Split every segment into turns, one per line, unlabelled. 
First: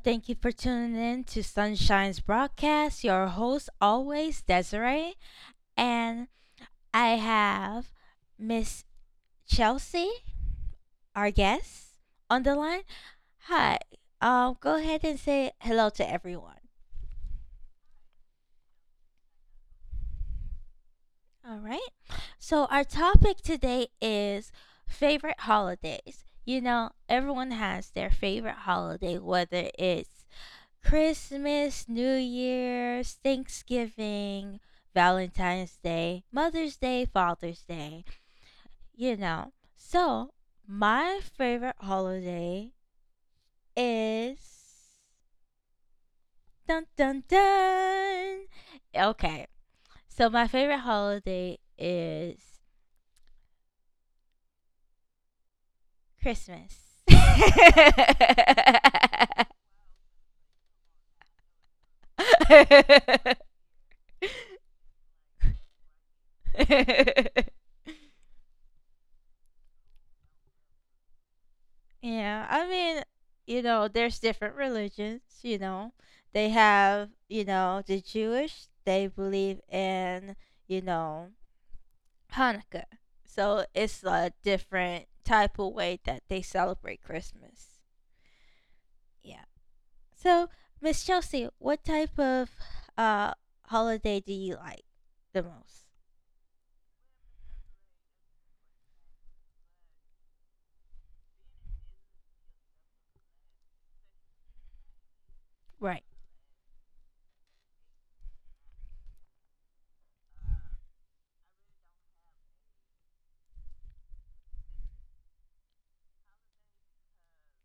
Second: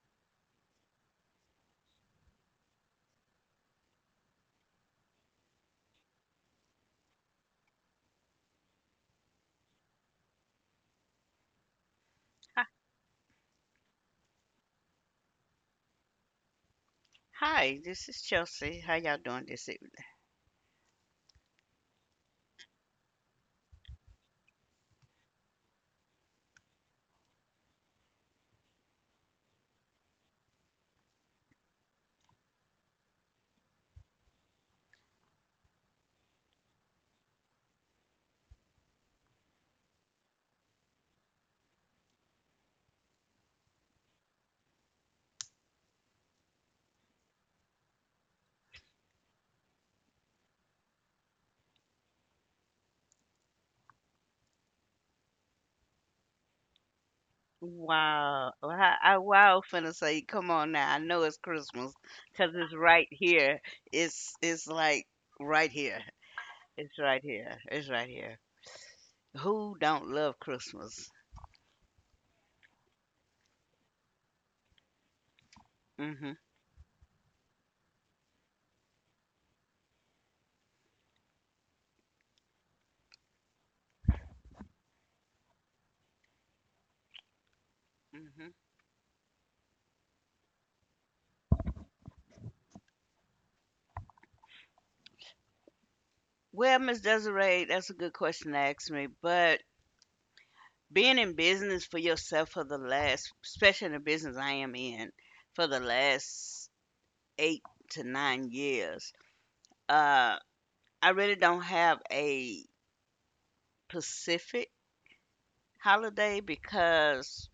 thank you for tuning in to Sunshine's broadcast. Your host, always Desiree, and I have Miss Chelsea, our guest, on the
Hi,
line. Hi. Go ahead and say hello to everyone.
hi, this is Chelsea. How y'all doing this evening?
All right. So our topic today is favorite holidays. Everyone has their favorite holiday, whether it's Christmas, New Year's, Thanksgiving, Valentine's Day, Mother's Day, Father's Day. So, my favorite holiday is dun dun dun. Okay. So, my favorite holiday is Christmas.
Wow. Well, I wow finna say, come on now. I know it's Christmas 'cause it's right here. It's like right here. It's right here. It's right here. Who don't love Christmas?
Yeah, I mean, there's different religions.
Mm-hmm.
They have, the Jewish, they believe in, you know, Hanukkah. So it's a different type of way that they celebrate Christmas.
Mm-hmm.
Yeah. So, Miss Chelsea, what type of uh holiday do you like the most?
Well, Miss Desiree, that's a good question to ask me. But being in business for yourself for the last, especially in the business I am in, for the
Right.
last 8 to 9 years, uh. I really don't have a Pacific holiday because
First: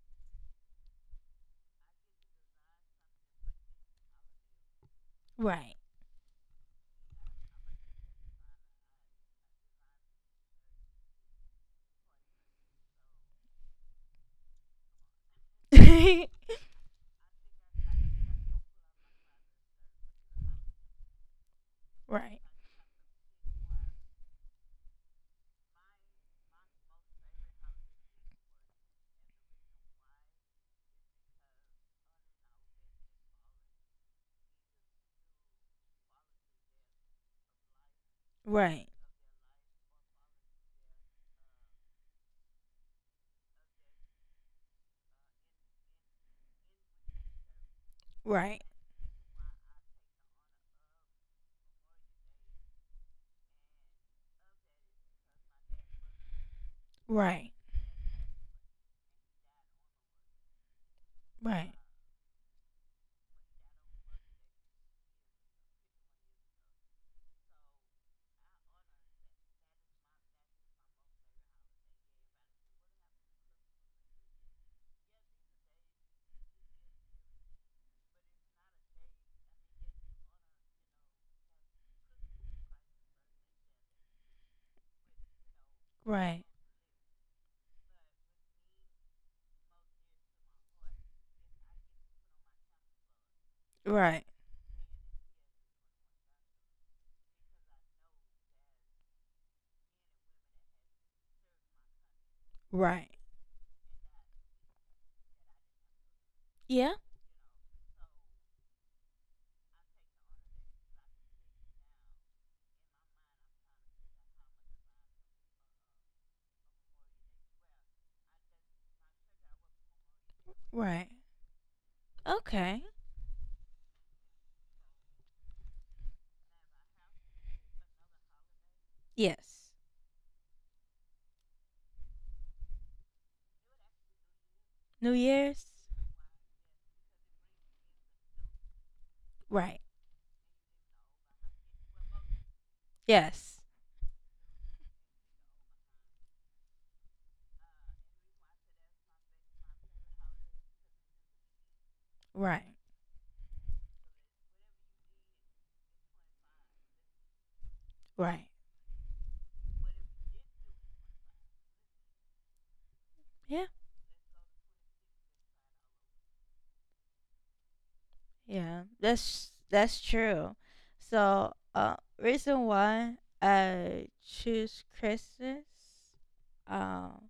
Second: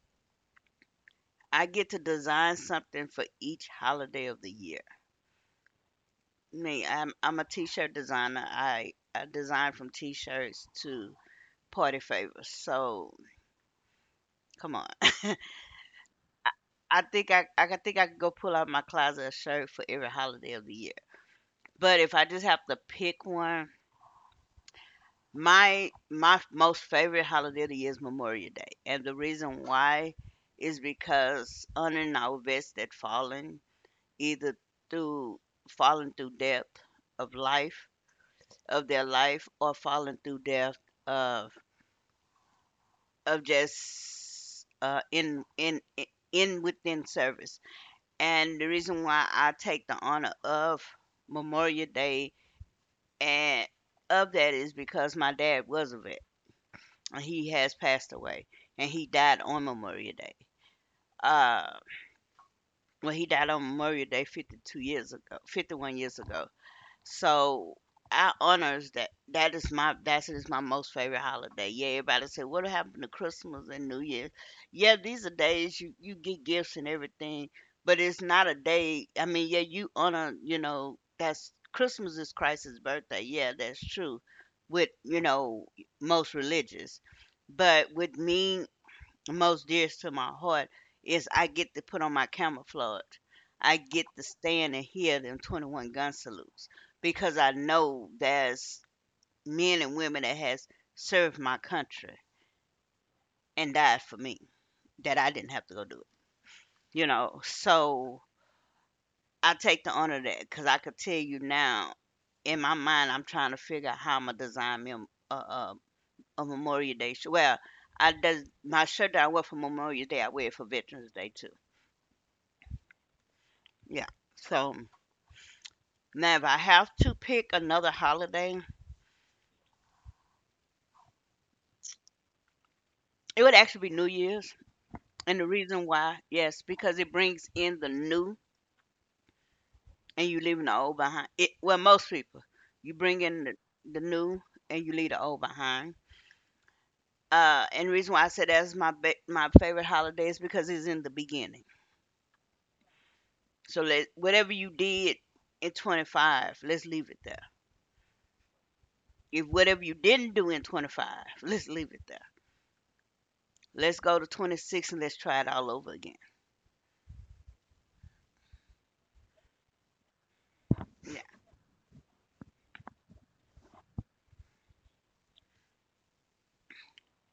I get to design something for each holiday of the year.
Right.
Me, I'm a t-shirt designer. I design from t-shirts to party favors. So come on, I think think I could go pull out my closet a shirt for every holiday of the year. But if
right.
I
Right.
just have to pick one, My most favorite holiday of the year is Memorial Day, and the reason why is because honoring our vets that fallen either through fallen through death of life of their life or fallen through death of of just in within service.
Right.
And the
Right.
reason why I take the honor of Memorial Day and of that is because my dad was a vet, he has passed away, and he died on Memorial Day.
Right.
Uh, well, he died on Memorial Day 52 years ago, 51 years ago. So our honors that. That is my, that is my most favorite holiday. Yeah, everybody said what happened to Christmas and New Year? Yeah, these are days you you get gifts and everything, but it's not a day. I mean, yeah, you honor, you know, that's Christmas is Christ's birthday. Yeah, that's true. With, you know, most
Right.
religious, but with me, most dearest to my heart is I get to put on my camouflage. I get to
Right.
stand and hear them 21 gun salutes because I know there's men and women that has served my country
Right.
and died for me that I didn't have to go do it.
Yeah.
You know, so I take the honor of that because I could tell you now in my mind I'm trying to figure out how I'm gonna design me a Memorial Day shirt. Well, I does my shirt that I wear for Memorial Day I wear it for
Right.
Veterans Day too.
Okay.
Yeah, so now, if I have to pick another holiday,
Yes.
it would actually be New Year's.
New
And the
Year's?
reason why, yes, because it brings in the new
Right.
and you leaving the old behind. It, well, most people, you bring in
Yes.
the new and you leave the old behind. And the reason why I said that's my my favorite holiday is because it's in the beginning.
Right.
So let whatever you did in 25, let's leave it there.
Right.
If whatever you didn't do in 25, let's leave it there.
Yeah.
Let's go to 26 and let's try it all over again.
Yeah. That's true.
Yeah,
So, reason why I choose Christmas um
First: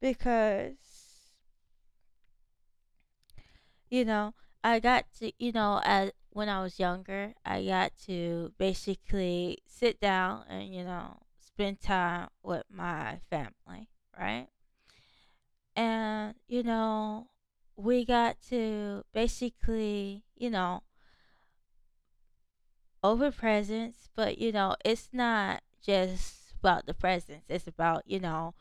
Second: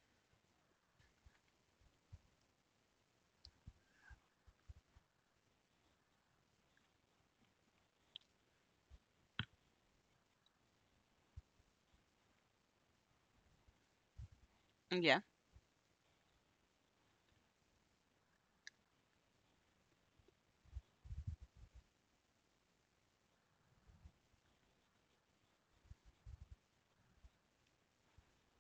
because you know, I got to, as when I was younger, I got to basically sit down and, spend time with my family, right?
yeah,
And we got to basically over presents, but it's not just about the presence, it's about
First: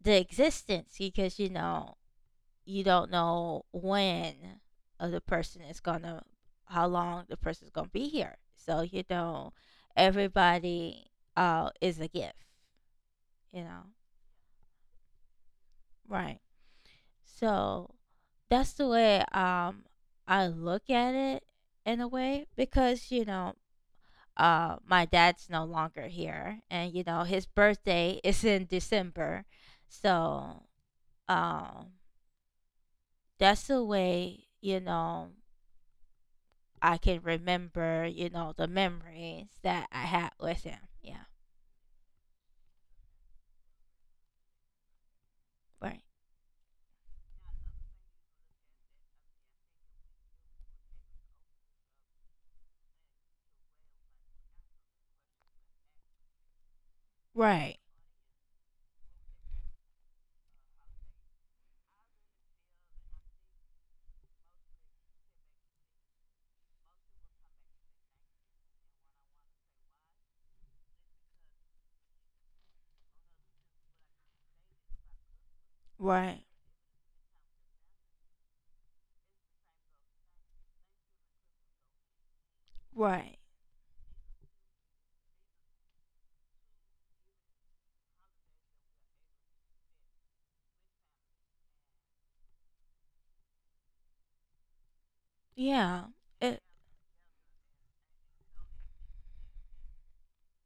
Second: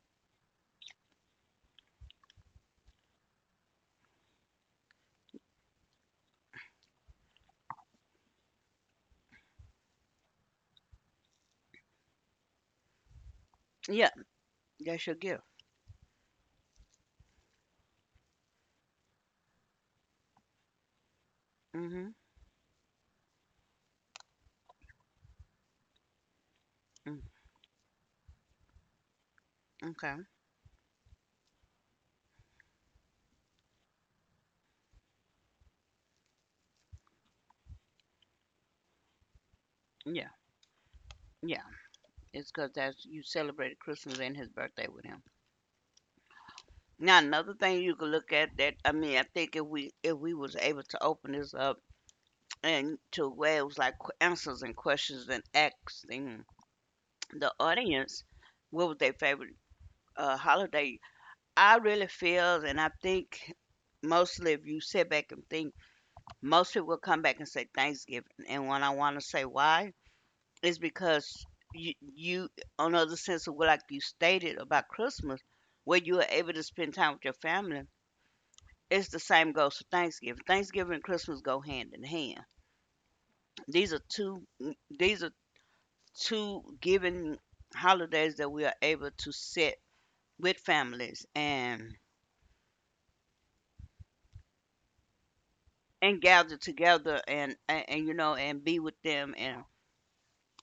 the existence, because you don't know when of the person is gonna, how long the person's gonna be here, so everybody is a gift, you know
yeah. That's your gift.
right. So that's the way I look at it in a
Mm-hmm.
way, because my dad's no longer here, and
Mm,
his birthday is in December.
okay.
So um that's the way I can remember the memories that I
Yeah.
had with him. Yeah.
Yeah. It's because that's, you celebrated Christmas and his birthday with him.
Right.
Now another thing you could look at that, I mean, I think if we was able to open this up and to where it was like answers and questions and asking the
Right.
audience what was their favorite holiday. I really feel and I think mostly if you sit back and think most people will come back and say Thanksgiving and when I want to say why is because you on the other sense of what, like you stated about Christmas, where you are
Right.
able to spend time with your family, it's the same goes for Thanksgiving. Thanksgiving and Christmas go hand in hand.
Right.
These are two these are two given holidays that we are able to sit with families
Yeah.
and gather
It
together and you know, and be with them and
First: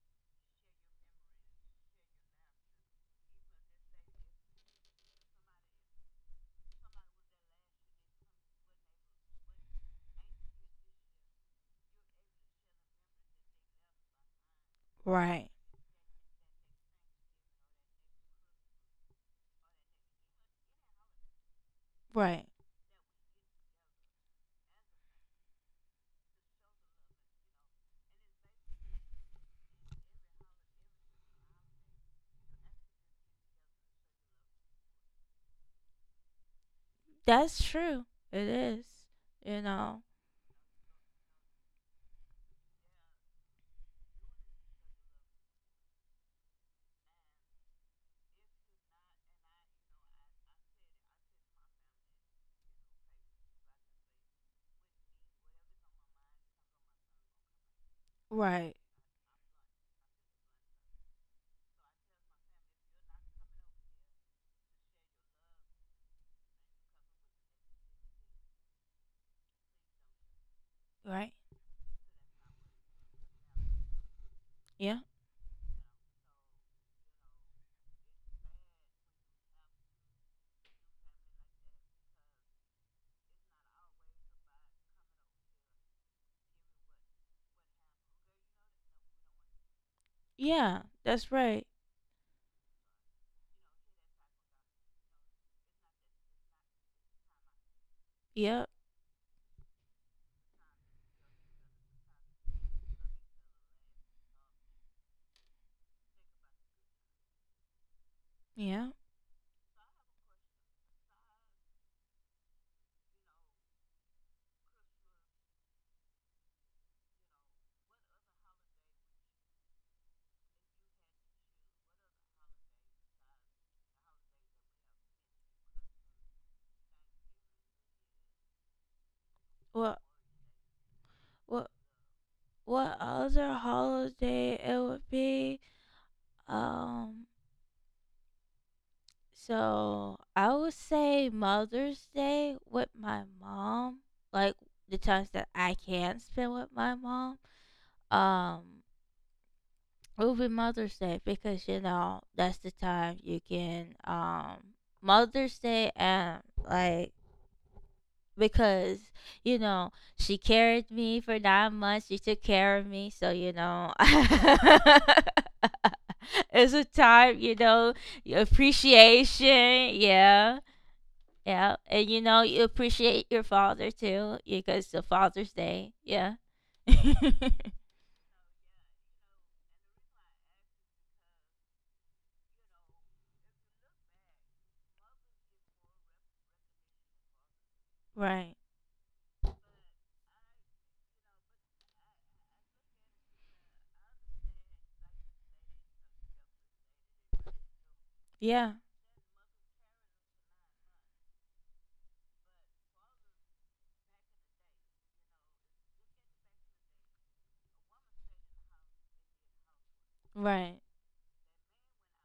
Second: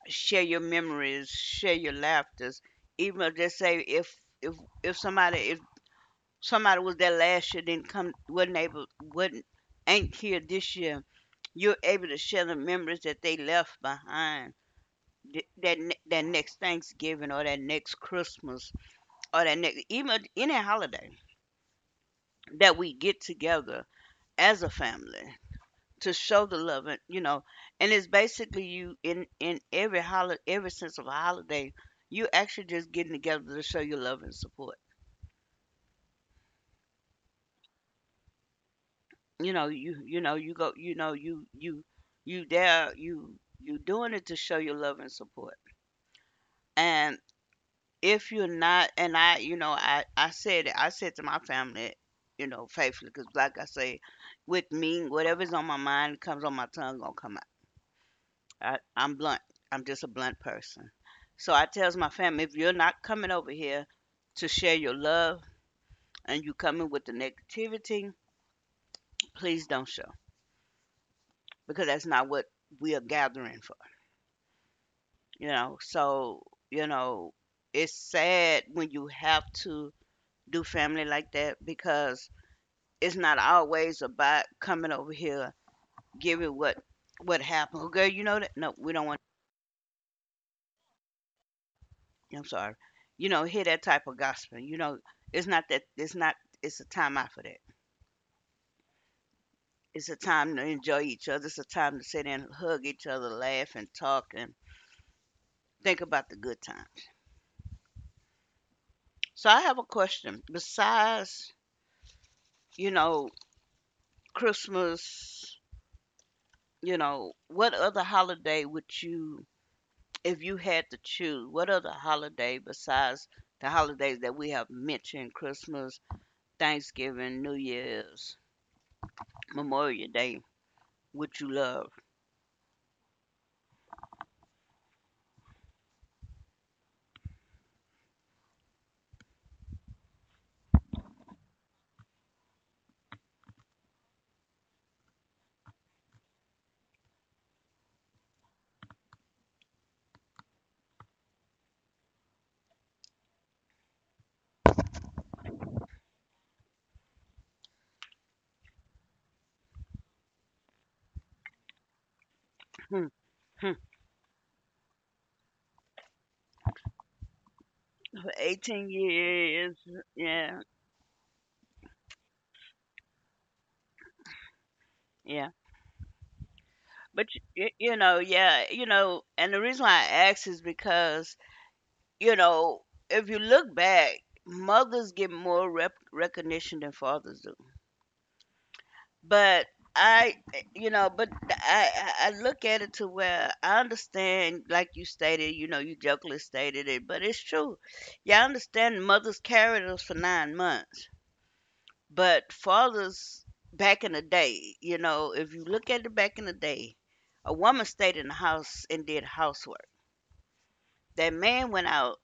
share your memories, share your laughters. Even if they say if if if somebody was there last year, didn't come, wasn't able, wasn't, ain't here this year, you're able to share the memories that they left behind. th-
right.
That ne- that next Thanksgiving or that next Christmas or that next even any holiday
Right.
that we get together as a family to show the love, and you know, and it's basically you in every holiday, every sense of a holiday, you actually just getting together to show your love and support.
That's true. It is.
You
You
know, you
know.
you know, you go, you know, you there, you doing it to show your love and support. And if you're not, and I said it, I said to my family, you know, faithfully, because like I say, with me, whatever's on my mind comes on my tongue gonna come out.
Right.
I'm blunt, I'm just a blunt person. So I tells my family, if you're not coming over here to share your love and you coming with the negativity, please don't show
Right.
because that's not what we are gathering,
Yeah.
you know. So, you know, it's sad when you have to do family like that because it's not always about coming over here giving what, happened, oh, girl, you know that, no, we don't want,
Yeah. That's right.
I'm sorry, you know, hear that type of gospel, you know, it's not that, it's not, it's a time out for that.
Yep.
It's a time to enjoy each other, it's a time to sit and hug each other, laugh and talk and think about the good times.
Yeah.
So I have a question, besides, you know, Christmas, you know, what other holiday would you, if you had to choose, what, other holiday besides the holidays that we have mentioned, Christmas, Thanksgiving, New Year's,
What
Memorial Day, would you
what
love?
what other holiday it would be? Um so I would say Mother's Day with my mom. Like the times that I can spend with my mom. Um it would be Mother's Day because you know, that's the time you can Mother's Day and like because you know she carried me for 9 months, she took care of
Hmm,
me, so you
hmm.
know it's a time you know
For 18 years,
appreciation yeah
yeah,
yeah and you know you appreciate your father too because the
yeah.
father's day yeah
But, you know, yeah, you know, and the reason why I ask is because, you know, if you look back, mothers get more recognition than fathers do.
right
But I, you know, but I, I look at it to where I understand, like you stated, you know, you jokingly stated it, but it's true. Yeah, I
yeah
understand mothers carried us for 9 months, but fathers back in the day, you know, if you look at it back in the day, a woman stayed in the house and did housework.
right
That man went out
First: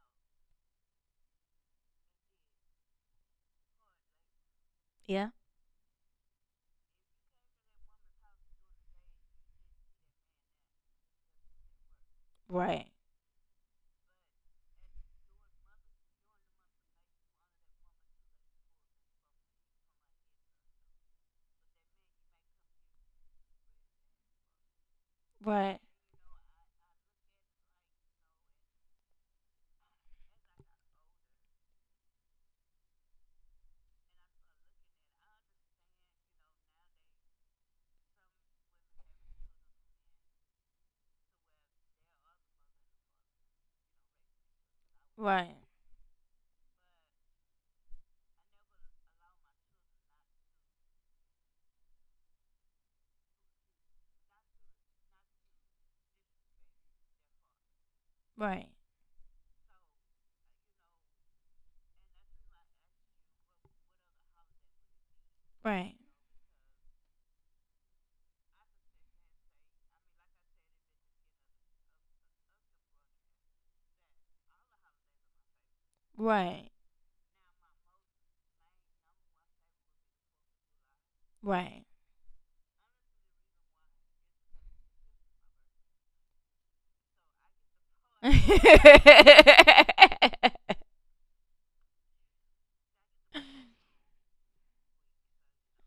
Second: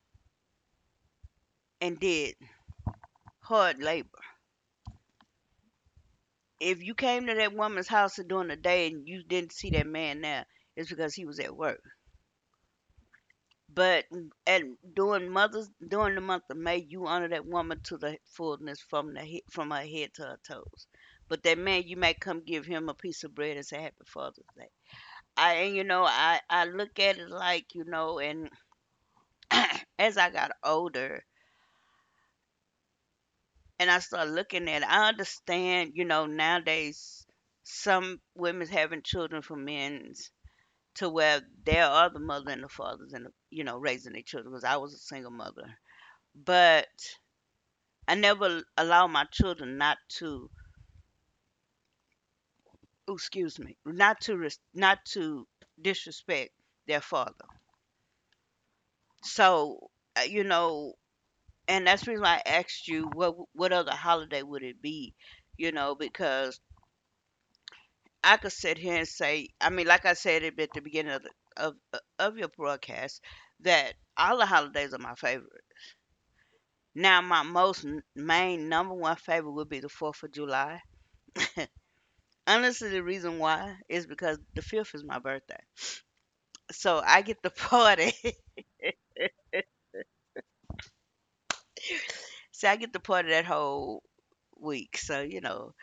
and did hard labor.
yeah
If you came to that woman's house during the day and you didn't see that man there, it's because he was at work.
right
But at during mothers, during the month of May, you honor that woman to the fullness, from the from her head to her toes. But that man, you might come give him a piece of bread and say Happy Father's Day. I, and
right
you know, I look at it like, you know, and as I got older and I started looking at it, I understand, you know, nowadays some women's having children for men's to where there are the mother and the fathers and the, you know, raising their children because I was a single
right
mother, but I never allow my children not to, oh, excuse me, not to disrespect their father.
right
So you know, and that's the reason why I asked you what other holiday would it be, you
right
know, because I could sit here and say, I mean, like I said at the beginning of the, of your broadcast, that all the holidays are my favorite.
right
Now, my most main number one favorite would be the Fourth of July. Honestly, the reason why is because the fifth is my birthday. So I get the party.
right
So I get to party that whole week. So you know,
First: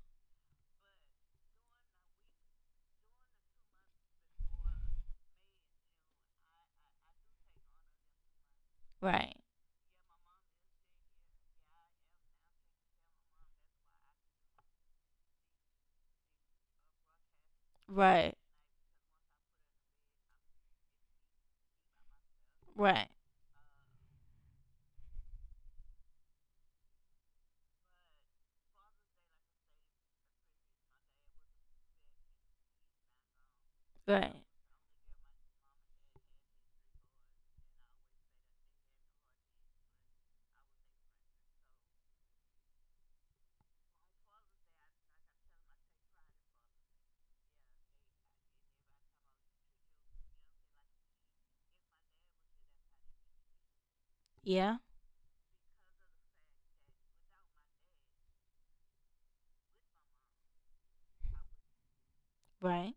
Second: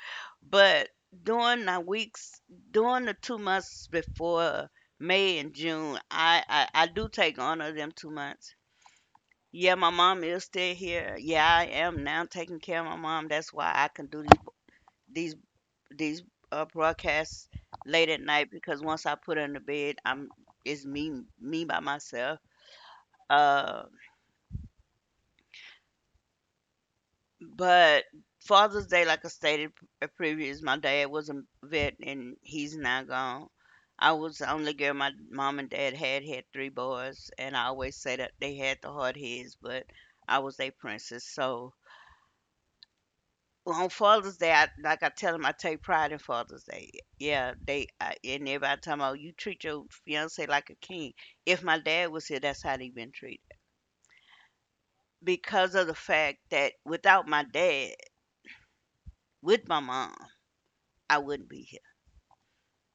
but during the weeks, during the 2 months before May and June, I do take honor of them 2 months.
Right.
Yeah, my mom is still here. Yeah, I am now taking care of my mom. That's why I can do these these these broadcasts late at
Right.
night because once I put her in the bed, I'm, it's me by myself.
Right.
Uh, But Father's Day, like I stated previous, my dad was a vet and he's now gone. I
Right.
was the only girl my mom and dad had, had three boys, and I always say that they had the hard heads, but I was their princess. So on Father's Day, I, like I tell them, I take pride in Father's Day. Yeah, they I, and everybody talking about you treat your fiance like a king. If my dad was here, that's how they been treated
Yeah.
because of the fact that without my dad, with my mom, I wouldn't be here.
Right.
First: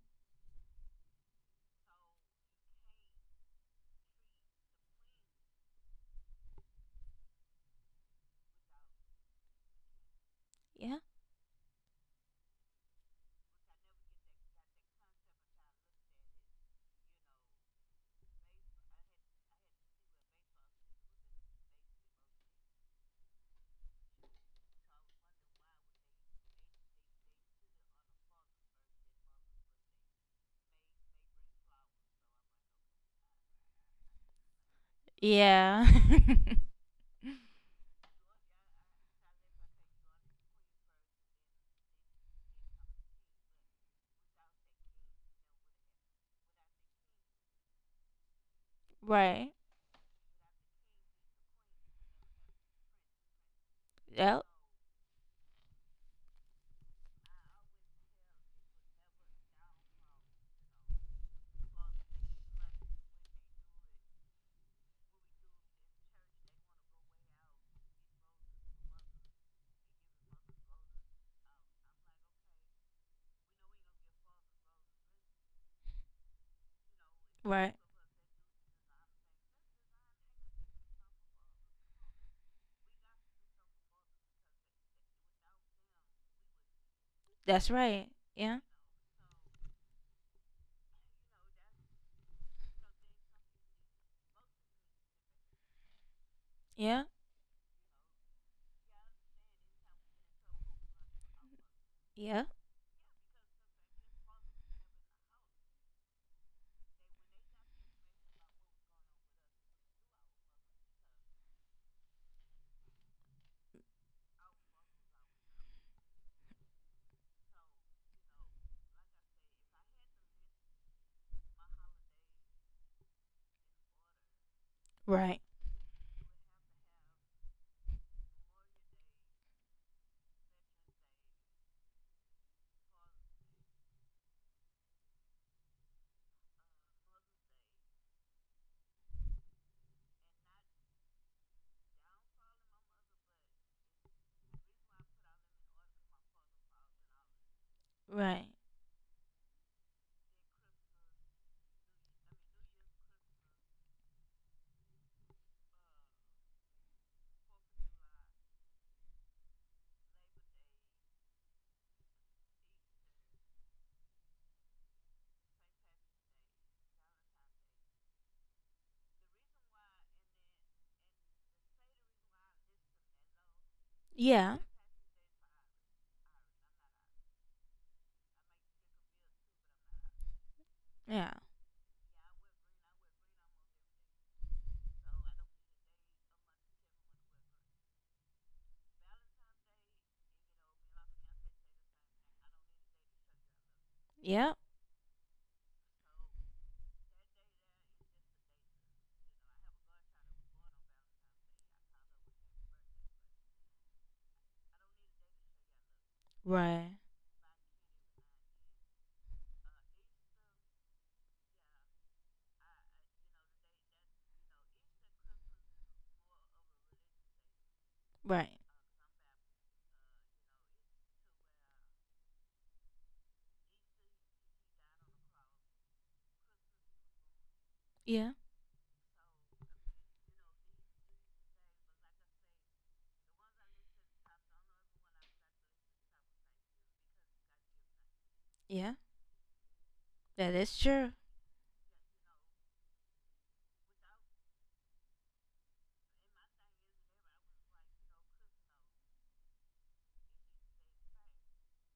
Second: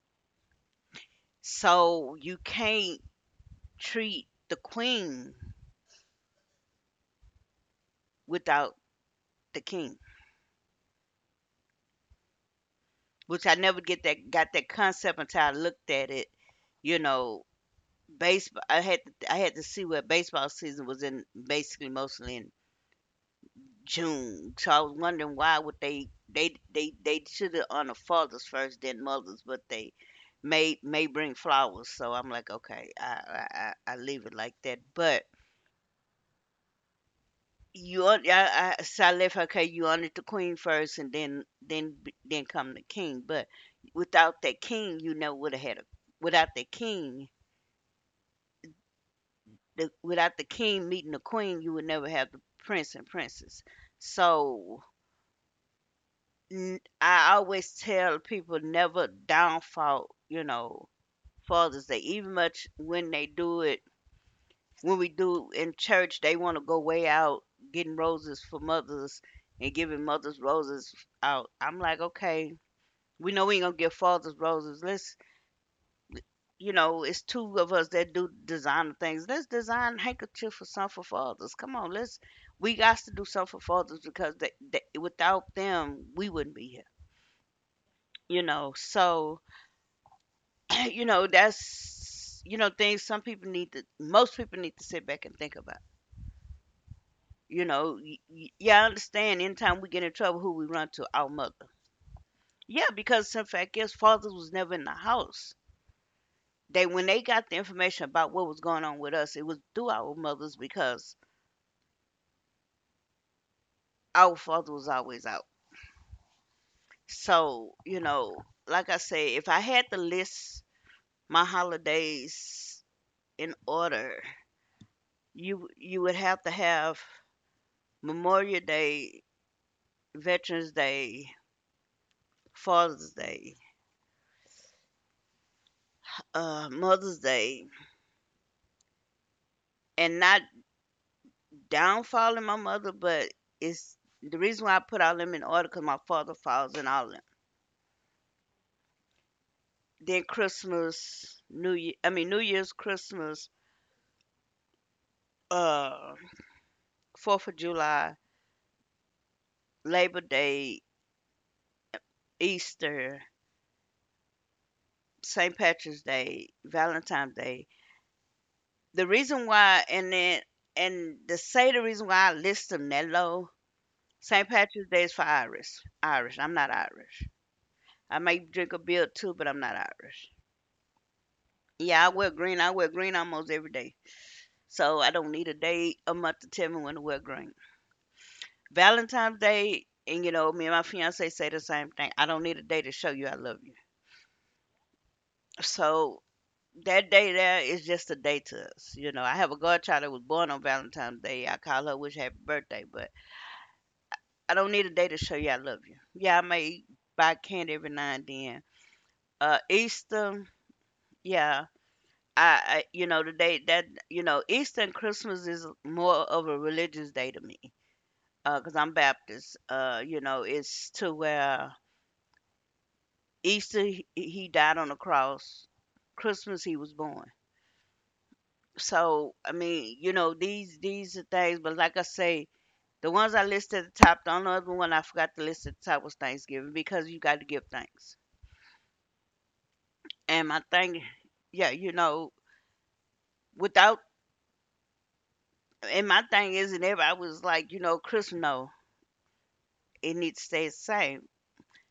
So you can't treat the queen without the king,
Yeah.
which I never get that got that concept until I looked at it. You know, baseball. I had to see where baseball season was in, basically mostly in June. So I was wondering why would they should have honored fathers first, then mothers, but they may bring flowers. So I'm like, okay, I leave it like that, but.
Yeah.
You're yeah, so I left her, okay, you honor the queen first and then then come the king. But without that king, you never would have had a without the king,
right.
the without the king meeting the queen, you would never have the prince and princess.
Yep.
So I always tell people never downfall, you know, fathers. They even much when they do it when we do in church, they want to go way out getting roses for mothers and giving mothers roses out. I'm like, okay, we know we ain't gonna give fathers roses. Let's, you know, it's two of
Right.
us that do designer things. Let's design handkerchief for some for fathers. Come on, let's. We got to do something for fathers because they, without them, we wouldn't be here.
That's right.
You
Yeah.
know, so you know that's things some people need to, most people need to sit back and think about.
Yeah.
You know, y y yeah, I understand anytime we get in trouble, who we run to? Our mother.
Yeah.
Yeah, because in fact, yes, fathers was never in the house. They when they got the information about what was going on with us, it was through our mothers because our father was always out. So, you know, like I say, if I had to list my holidays in order,
Right.
you would have to have Memorial Day, Veterans Day, Father's Day, Mother's Day, and not downfall in my mother, but it's the reason why I put all them in order because my father falls in all of them.
Right.
Then Christmas, New Year, I mean New Year's, Christmas, uh, 4th of July, Labor Day, Easter, St. Patrick's Day, Valentine's Day. The reason why, and then and to say the reason why I list them that low, St.
Yeah.
Patrick's Day is for Irish. Irish. I'm not Irish. I may drink a beer too, but I'm not Irish.
Yeah.
Yeah, I wear green. I wear green almost every day. So I don't need a day a month to tell me when to wear green. Valentine's Day, and you know, me and my fiance say the same thing. I don't need a day to show you I love you.
Yeah.
So that day there is just a day to us. You know, I have a godchild that was born on Valentine's Day. I call her wish her happy birthday, but I don't need a day to show you I love you. Yeah, I may
Right.
buy candy every now and then. Easter, yeah. You know, the day that, you know, Easter and Christmas is more of a religious day to me,
Right.
because 'cause I'm Baptist, you know, it's to where Easter he died on the cross, Christmas he was born.
Yeah.
So I mean, you know, these are things, but like I say, the ones I listed at the top, the only other one I forgot to list at the top was Thanksgiving because you got to give thanks.
Yeah.
And
That
my
is
thing,
true.
yeah, you know, without and my thing isn't ever I was like, you know, Christmas, no, it needs to stay the same.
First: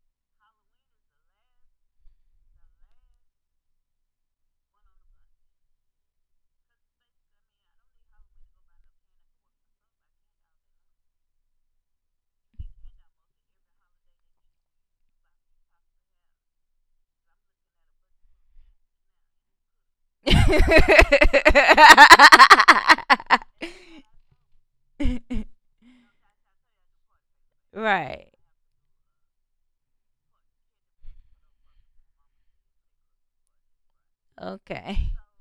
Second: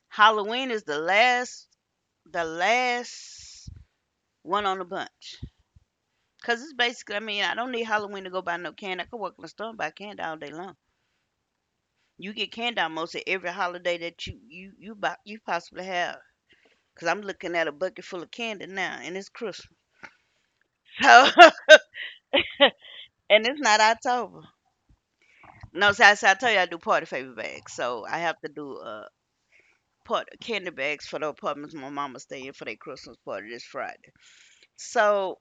Halloween is the last one on the bunch. Cause it's basically, I mean, I don't need Halloween to go buy no candy. I could walk in the store and buy candy all day long. You get candy almost at every holiday that you buy, you possibly have. Cause I'm looking at a bucket full of candy now, and it's Christmas. So, and it's not October. No, so I tell you, I do party favor bags. So I
right.
have to do part candy bags for the apartments my mama stay in for their Christmas party this Friday.
Okay.
So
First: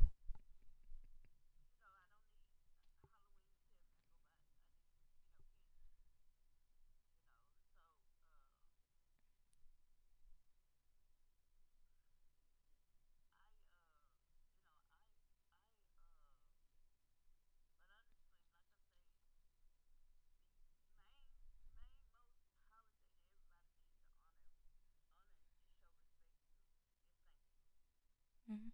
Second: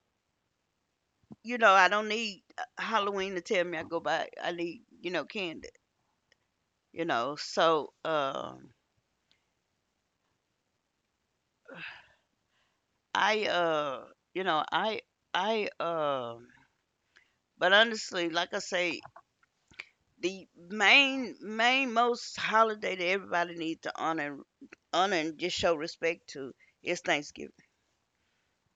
you know, I don't need Halloween to tell me I go buy. I need you know candy. You know, so I, uh, you know, I, um, but honestly, like I say, the main, main most holiday that everybody needs to honor, honor and just show respect to is Thanksgiving.
Mhm.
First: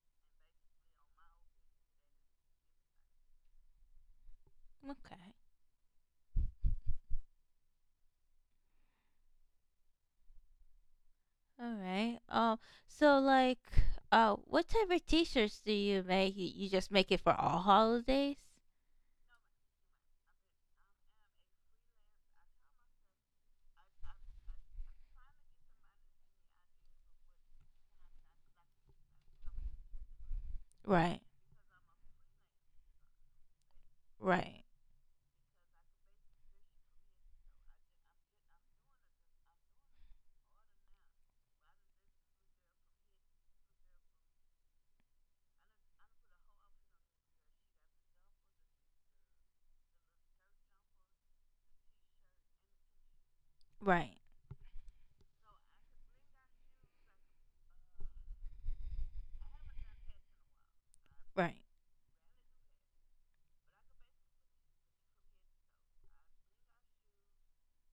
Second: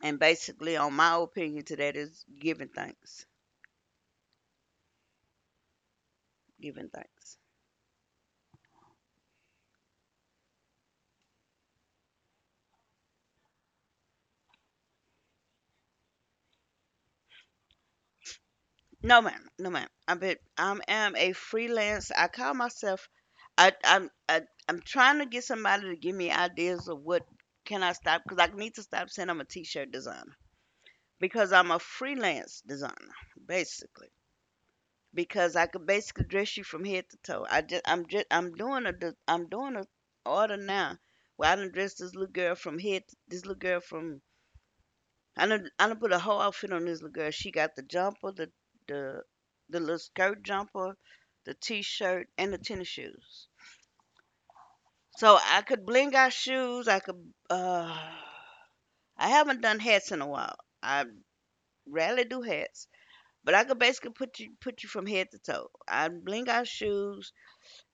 And basically, on my opinion to that is giving thanks,
Okay.
giving thanks.
All right. So, like, what type of T-shirts do you make? You just make it for all holidays?
No, ma'am, no, ma'am. I bet am a freelance. I call myself. I, I'm, I, I'm trying to get somebody to give me ideas of what can I stop because I need to stop saying I'm a t-shirt designer,
Right.
because I'm a freelance designer, basically.
Right.
Because I could basically dress you from head to toe. I just I'm doing a, am doing a order now where I done dress this little girl from head to, this little girl from I done put a whole outfit on this little girl. She got the jumper, the the little skirt jumper, the t-shirt, and the tennis shoes.
Right.
So I could bling out shoes. I could uh I haven't done hats in a while. I
Right.
rarely do hats. But I could basically put you from head to toe. I bling out shoes.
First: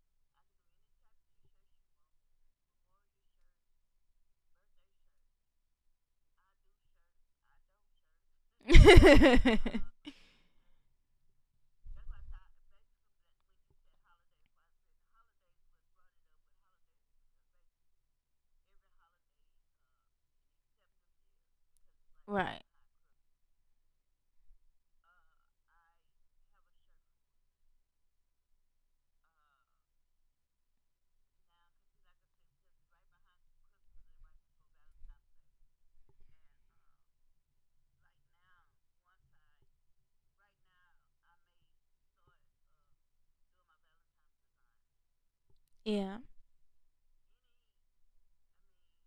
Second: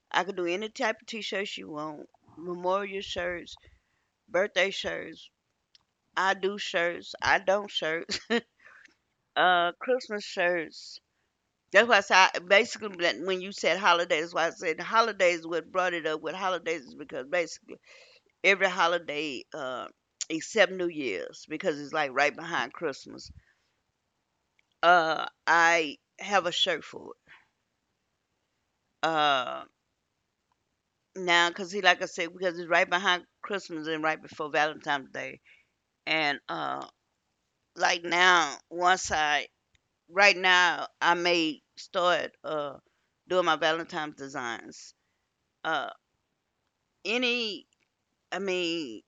I could do any type of t-shirts you want. Memorial shirts, birthday shirts. I do shirts. I don't shirts. Christmas shirts. That's why I said basically when you said holidays, why I said holidays. What brought it up with holidays is because basically every holiday, except New Year's, because it's like right
right.
behind Christmas. I have a shirt for it. Uh Now, cause he, like I said, because it's right behind Christmas and right before Valentine's Day, and like now, once I right now I may start doing my Valentine's designs. Uh,
Yeah.
any, I mean,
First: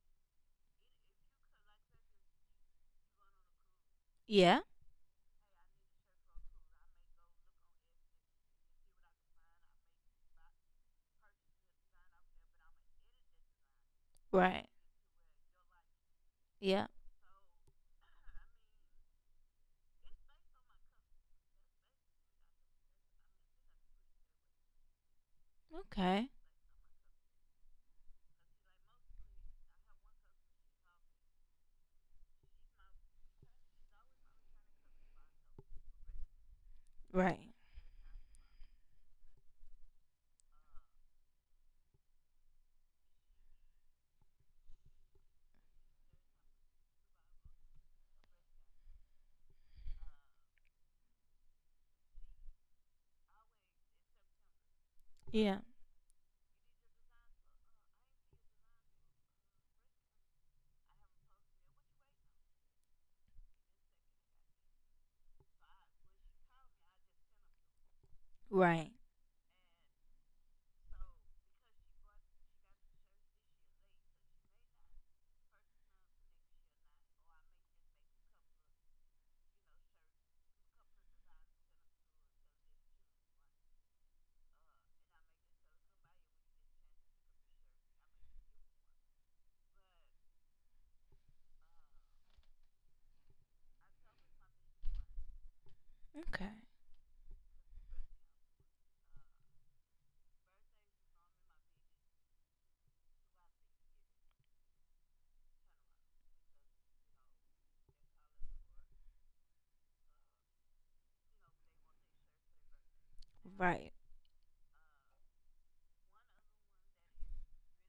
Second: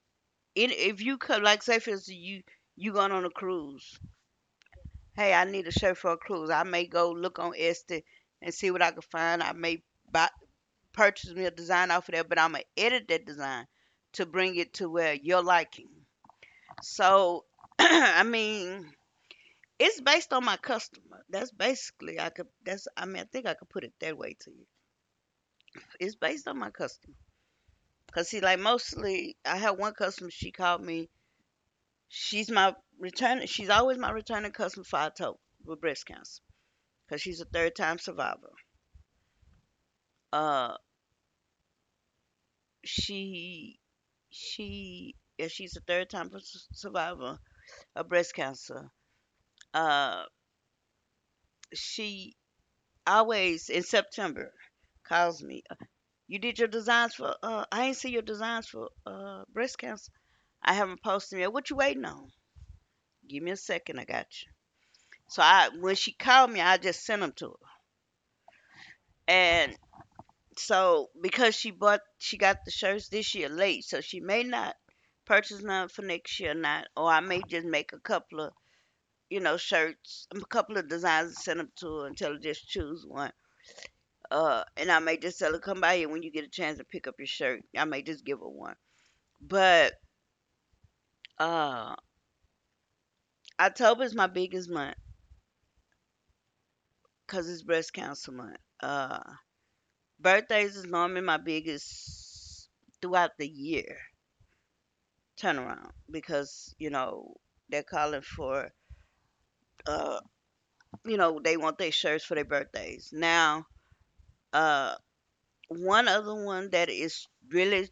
any, if you could, like, say for instance, you going on a cruise.
Yeah.
Hey, I need a shirt for a cruise. I may go look on Etsy and see what I can find. I may buy purchase me a design off of there, but I'm gonna edit that design to bring
Right.
it to where your liking.
Yeah.
So, I mean, it's based on my customer. That's basically I could. That's I mean, I think I could put it that way to you. It's
Okay.
based on my customer. Cause see, like mostly, I had one customer. She called me. She's my return. She's always my returning customer for October with breast cancer. Cause she's
Right.
a third time survivor. Uh, she she yeah, she's a third time survivor of breast cancer. Uh, she always in September calls
Yeah.
me. You did your designs for I ain't see your designs for breast cancer. I haven't posted them yet. What you waiting on? Give me a second, I got you. So I when she called me, I just sent them to her.
Right.
And so because she got the shirts this year late, so she may not purchase none for next year or not, or I may just make a couple of, you know, shirts, a couple of designs and send them to her and tell her just choose one. And I may just tell her come by here when you get a chance to pick up your shirt. I may just give her one. But um October is my biggest month
Okay.
because it's breast cancer month. Uh, birthdays is normally my biggest throughout the year turnaround because you know they're calling for uh you know they want their shirts for their birthdays. Now
Right.
uh one other one that is really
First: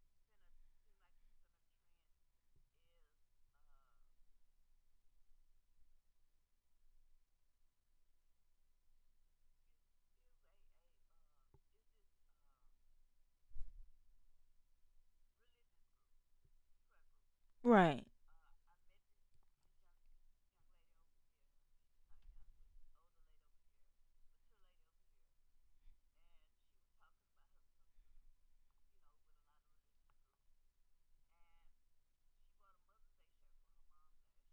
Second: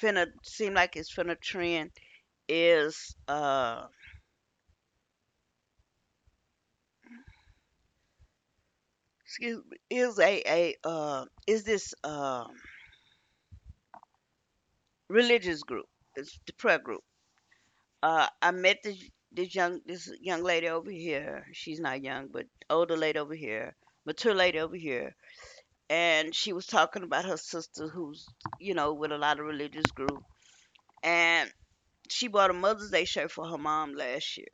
finna seem like it's finna trend is excuse me is a is this religious group, it's the prayer group.
Right.
I met this young lady over here. She's not young, but older lady over here, mature lady over here, and she was talking about her sister who's you know with a lot of religious group, and she bought a Mother's Day shirt for her mom last year,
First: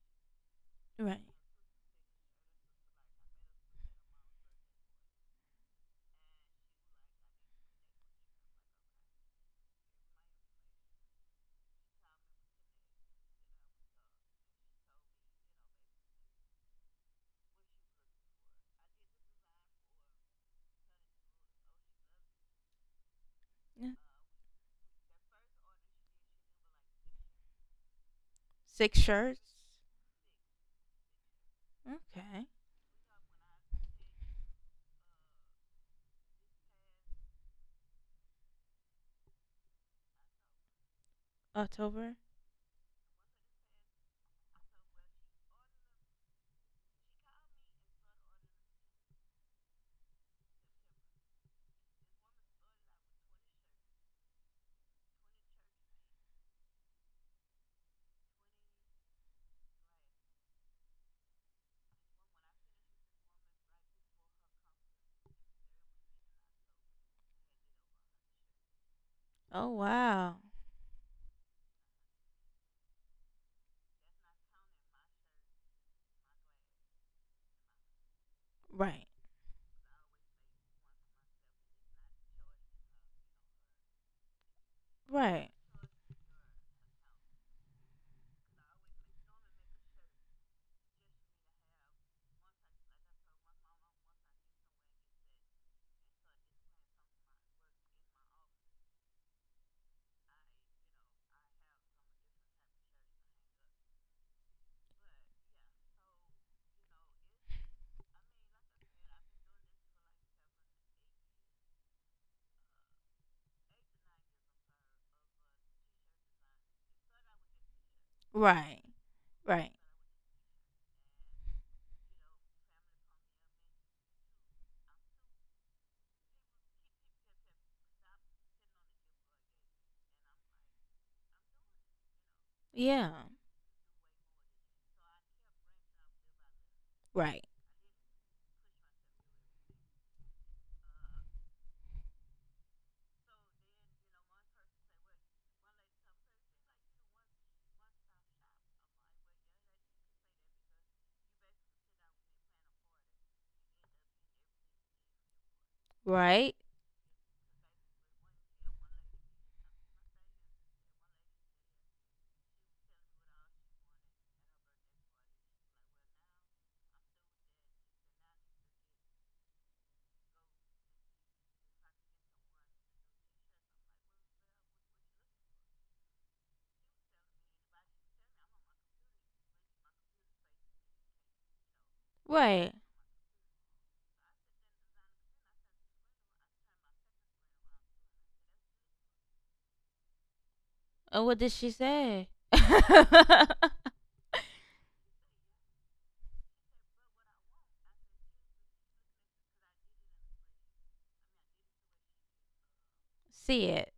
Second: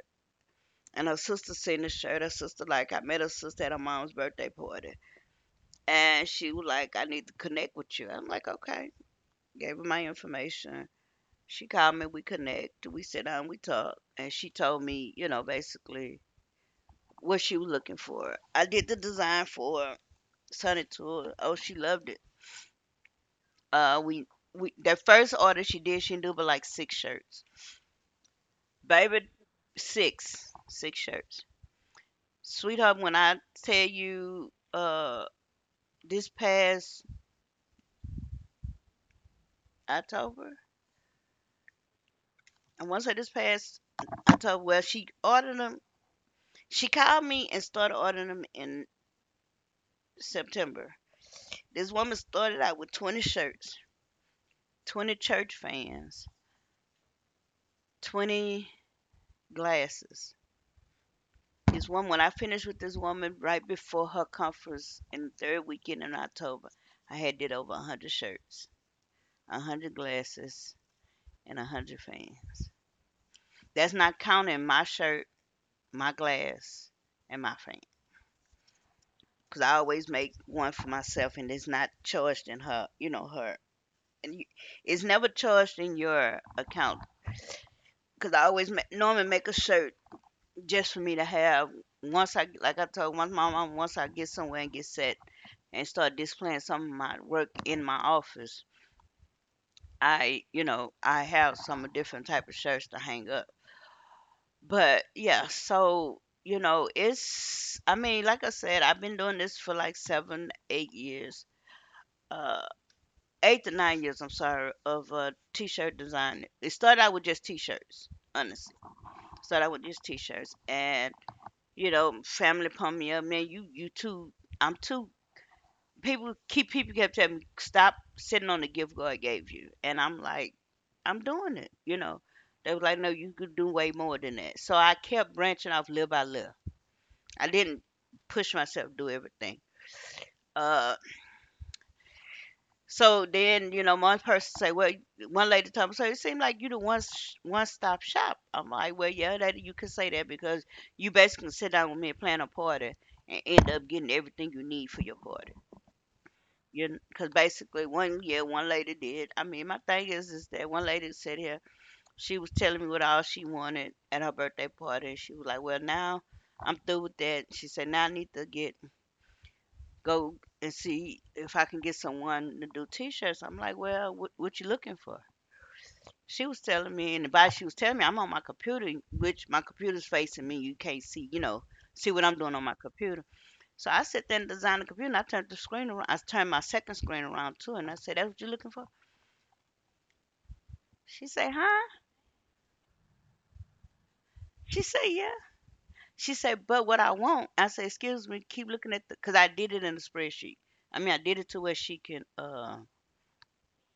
and her
Right.
sister seen the shirt. Her sister like I met her sister at her mom's birthday party, and she was like I need to connect with you. I'm like okay, gave her my information. She called me, we connect, we sit down, we talk, and she told me you know basically what she was looking for. I did the design for her, sent it to her. Oh, she loved it.
Yeah.
Uh, we we that first order she did, she knew but like six shirts,
Six
baby,
shirts.
six shirts.
Okay.
Sweetheart, when I tell you, this past October,
October.
I want to say this past October, well, she ordered them. She called me and started ordering them in September. This woman started out with 20 shirts, 20 church fans, 20 glasses. This one, when I finished with this woman right before her conference in the third weekend in October, I had did over a 100 shirts, a
Oh
100
wow.
glasses, and a 100 fans. That's not counting my shirt, my glass, and my fan.
Right.
Because I always make one for myself and it's not charged in her, her. And you, it's never
Right.
charged in your account. Because I always ma- normally make a shirt just for me to have once I, like I told once my mom, once I get somewhere and get set, and start displaying some of my work in my office, I, I have some different type of shirts to hang up. But yeah, so you know, it's I mean, like I said, I've been doing this for like seven, 8 years. Uh, 8 to 9 years, I'm sorry, of t-shirt design. It started out with just t-shirts, honestly.
Right.
Started
Right.
out with just t-shirts, and you know, family pumped me up, man. You too. I'm too people keep people kept telling me stop sitting on the gift God gave you, and I'm like, I'm doing it. You know, they was like,
Yeah.
no, you could do way more than that. So I kept branching off little by little.
Right.
I didn't push myself to do everything. Uh, so then you know, one person say, well, one lady told me, so it seemed like you the one one stop shop. I'm like, well, yeah, that you could say that because you basically can sit down with me and plan a party and end up getting everything you need for your party.
Right?
You because basically one year one lady did. I mean, my thing is that one lady said here she was telling me what all she wanted at her birthday party. She was like, "Well, now I'm through with that." She said, "Now I need to get go and see if I can get someone to do t-shirts." I'm like, "Well, what you looking for?" She was telling me, and the by she was telling me, I'm on my computer, which my computer's facing me. You can't see, you know, see what I'm doing on
Right.
my computer. So I sat there and designed the computer, and I turned the screen around. I turned my second screen around too, and I said, "That's what you're looking for."
And
She
what did
say,
she
huh?
say?
She say, yeah. She said, but what I want, I say, excuse me, keep looking at the, cause I did it in the spreadsheet. I mean, I did it to where she can,
See it.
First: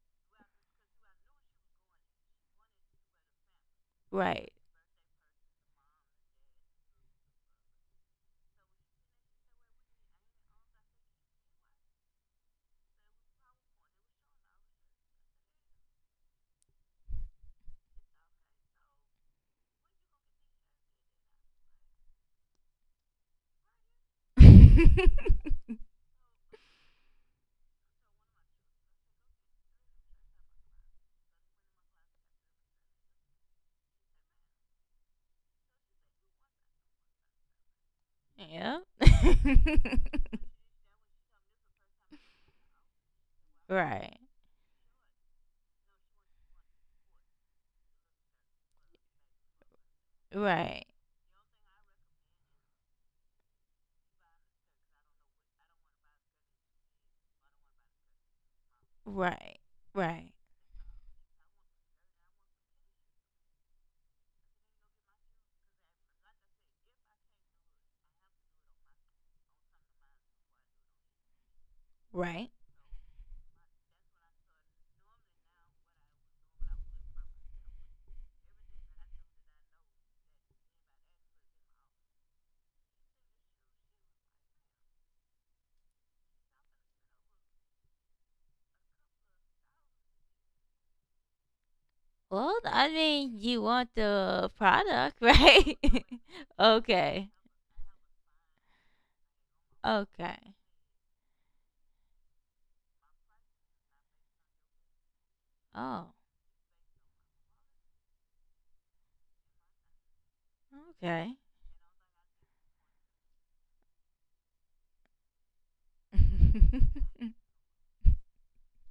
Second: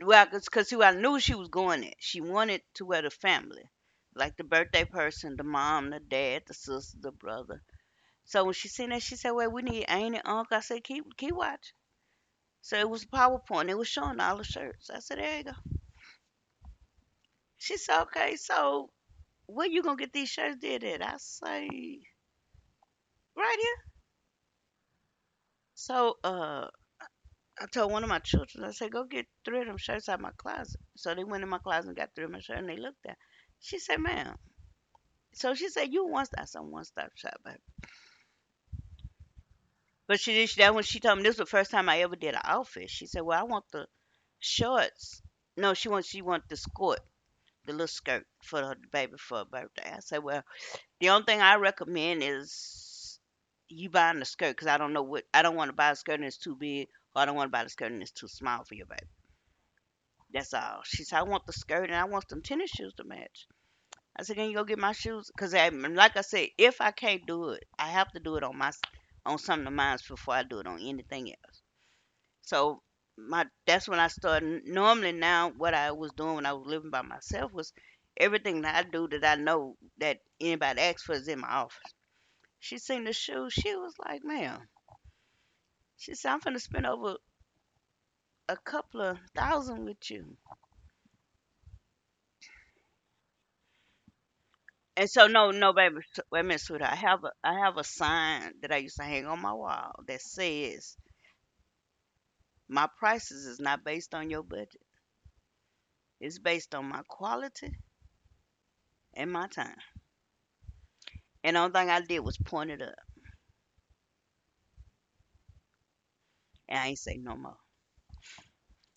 well, cause, who I knew she was going at. She wanted to where the family, like the
Right.
birthday person, the mom, the dad, the sister, the brother. So when she seen that, she said, well, we need aunt and uncle. I said, keep, keep watching. So it was PowerPoint. It was showing all the shirts. I said, there you go. She said, okay, so where you gonna get these shirts did at? I say, right here.
yeah.
So, I told one of my children, I said, go get three of them shirts out of my closet. So they went in my closet and got three of my shirts and they looked at. She said, ma'am. So she said, you one stop, some one stop shop, baby. But she did that when she told me this was the first time I ever did an outfit. She said, well, I want the
right.
shorts. No, she wants she want the skirt, the little skirt for her baby for her birthday. I said, well,
Right.
the only thing I recommend is you buying the skirt because I don't know what I don't want to buy a skirt and it's too big, or I don't want to buy the skirt and it's too small for your baby.
Right. Right.
That's all. She said, I want the skirt and I want them tennis shoes to match. I said, can you go get my shoes? Because, like I said, if I can't do it, I have to do it on my on something of mine before I do it on anything else.
Right.
So my that's when I started. Normally now, what I was doing when I was living by myself was everything that I do that I know that anybody asks for is in my office. She seen the shoes. She was like, "Ma'am," she said, "I'm finna spend over a couple of thousand with you."
Well, I mean, you want the
And
product,
so no, no,
right?
baby, s- wait a minute, sweetheart.
okay.
I have a sign that I used to hang on my wall that
Okay.
says my prices is not based on your budget.
Oh,
It's based on my quality and my time.
okay.
And the only thing I did was point it up. And I ain't say no more.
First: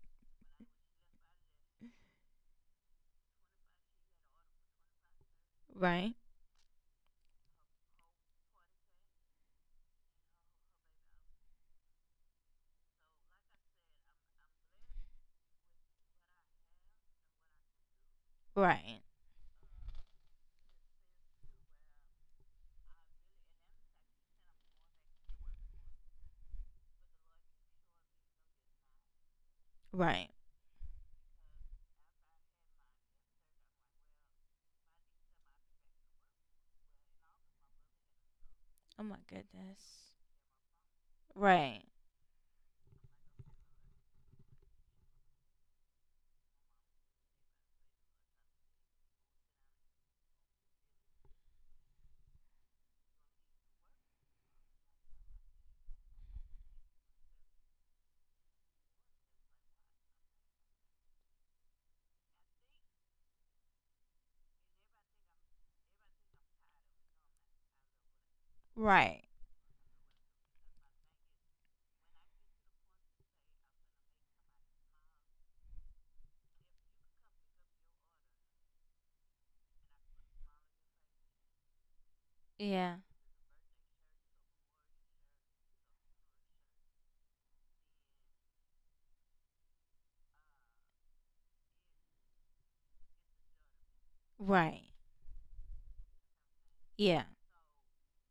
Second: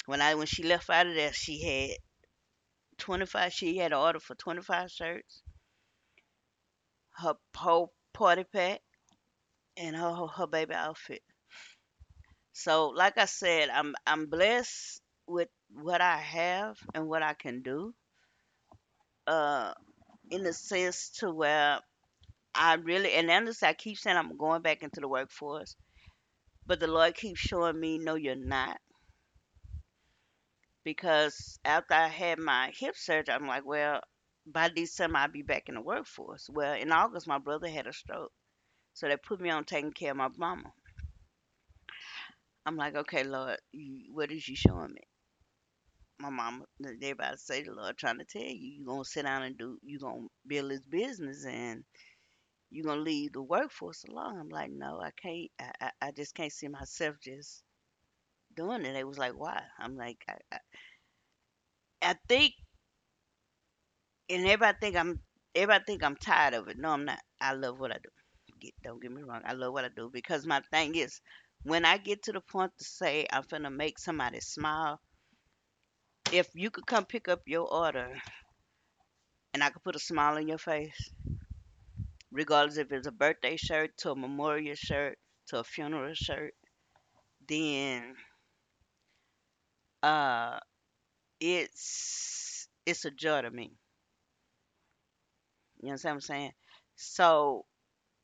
When she left out of there, she had 25 she had an order for 25 shirts,
right.
her whole party pack, and her baby outfit. So like I said, I'm blessed with what I have and what I can do.
Right.
Uh. In a sense to where I really and honestly I keep saying I'm going back into the workforce, but the Lord keeps showing me no you're not
Right.
because after I had my hip surgery I'm like, well, by December I'll be back in the workforce. Well, in August my brother had a stroke.
Oh
So
my
they put me on taking
goodness.
care of my mama.
Right.
I'm like, okay, Lord, you, what is you showing me? My mama, everybody say the Lord trying to tell you, you gonna sit down and do, you gonna build this business and you gonna leave the workforce alone. I'm like, no, I can't. I just can't see myself just doing it. They was like, why? I'm like, I think, and everybody think I'm tired of it. No, I'm not. I love what I do. Get, don't get
Right.
me wrong. I love what I do because my thing is, when I get to the point to say I'm finna make somebody smile, if you could come pick up your order and I could put a smile on your face, regardless if
Yeah.
it's a birthday shirt to a memorial shirt to a funeral shirt, then uh it's a joy to me.
Right.
You know what I'm saying?
Yeah.
So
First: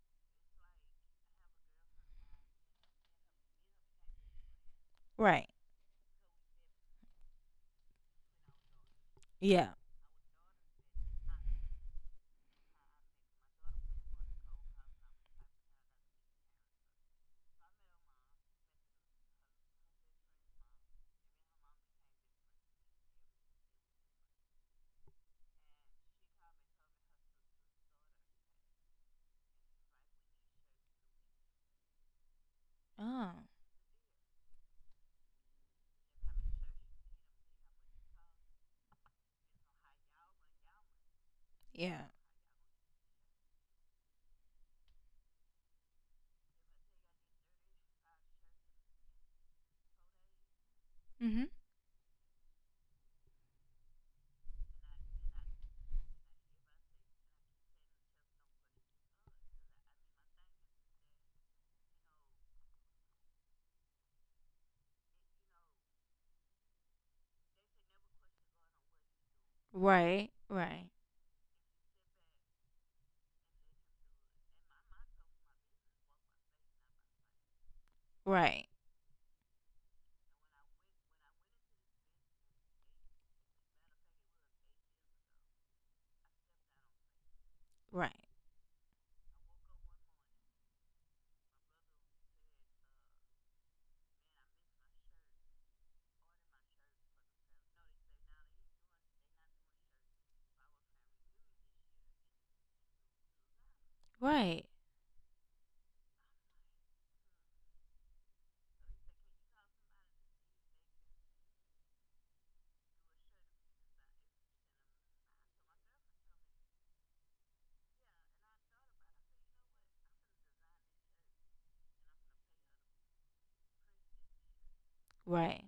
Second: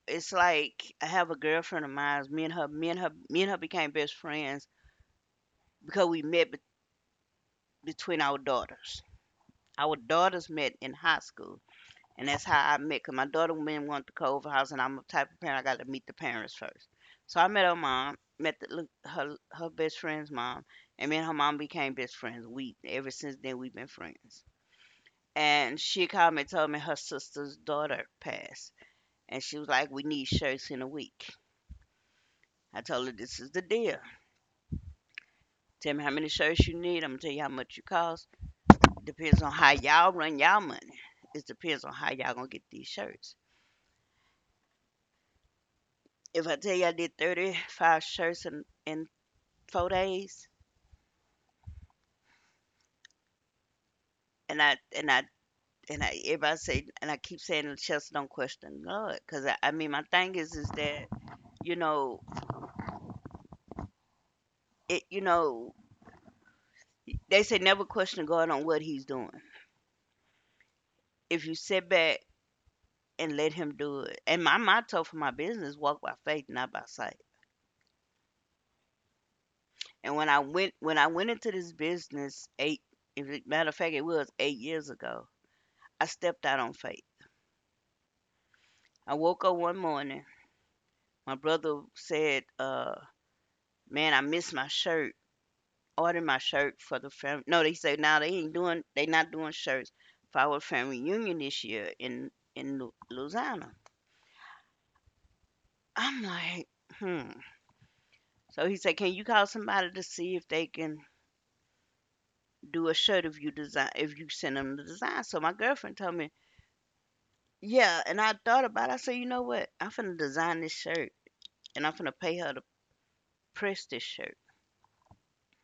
it's like I have a girlfriend of mine. Me and her became best friends
Right.
because we met bet between our daughters.
Yeah.
Our daughters met in high school, and that's how I met. Cause my daughter went to Culver House, and I'm a type of parent I got to meet the parents first. So I met her mom, met the, look- her best friend's mom, and me and her mom became best friends. We ever since then we've been friends. And she called me and told me her sister's daughter passed, and she was like, "We need shirts in a week." I told her,
Oh.
"This is the deal. Tell me how many shirts you need. I'm gonna tell you how much you cost. Depends on how y'all run y'all money. It depends on
Yeah.
how y'all gonna get these shirts. If I tell you I did 35 shirts in 4 days,
Mhm.
and I everybody say and I keep saying, Chelsea, don't question God, because I mean my thing is that you know you know they say never question God on what He's doing.
Right. Right.
If you sit back and let him do it. And my motto for my business walk by faith, not by sight.
Right.
And when I went into this business eight if it, matter of fact it was 8 years ago, I stepped out on faith.
Right.
I woke up one morning, my brother said, man, I missed my shirt. Ordered my shirt for the family. No, they said now nah, they ain't doing they not doing shirts for our family reunion this year in Lu- Louisiana.
Right.
I'm like, hmm. So he said, can you call somebody to see if they can do a shirt if you design if you send them the design. So my girlfriend told me, yeah, and I thought about it. I said, you know what? I'm finna design this shirt and I'm finna pay her to press this shirt.
Right.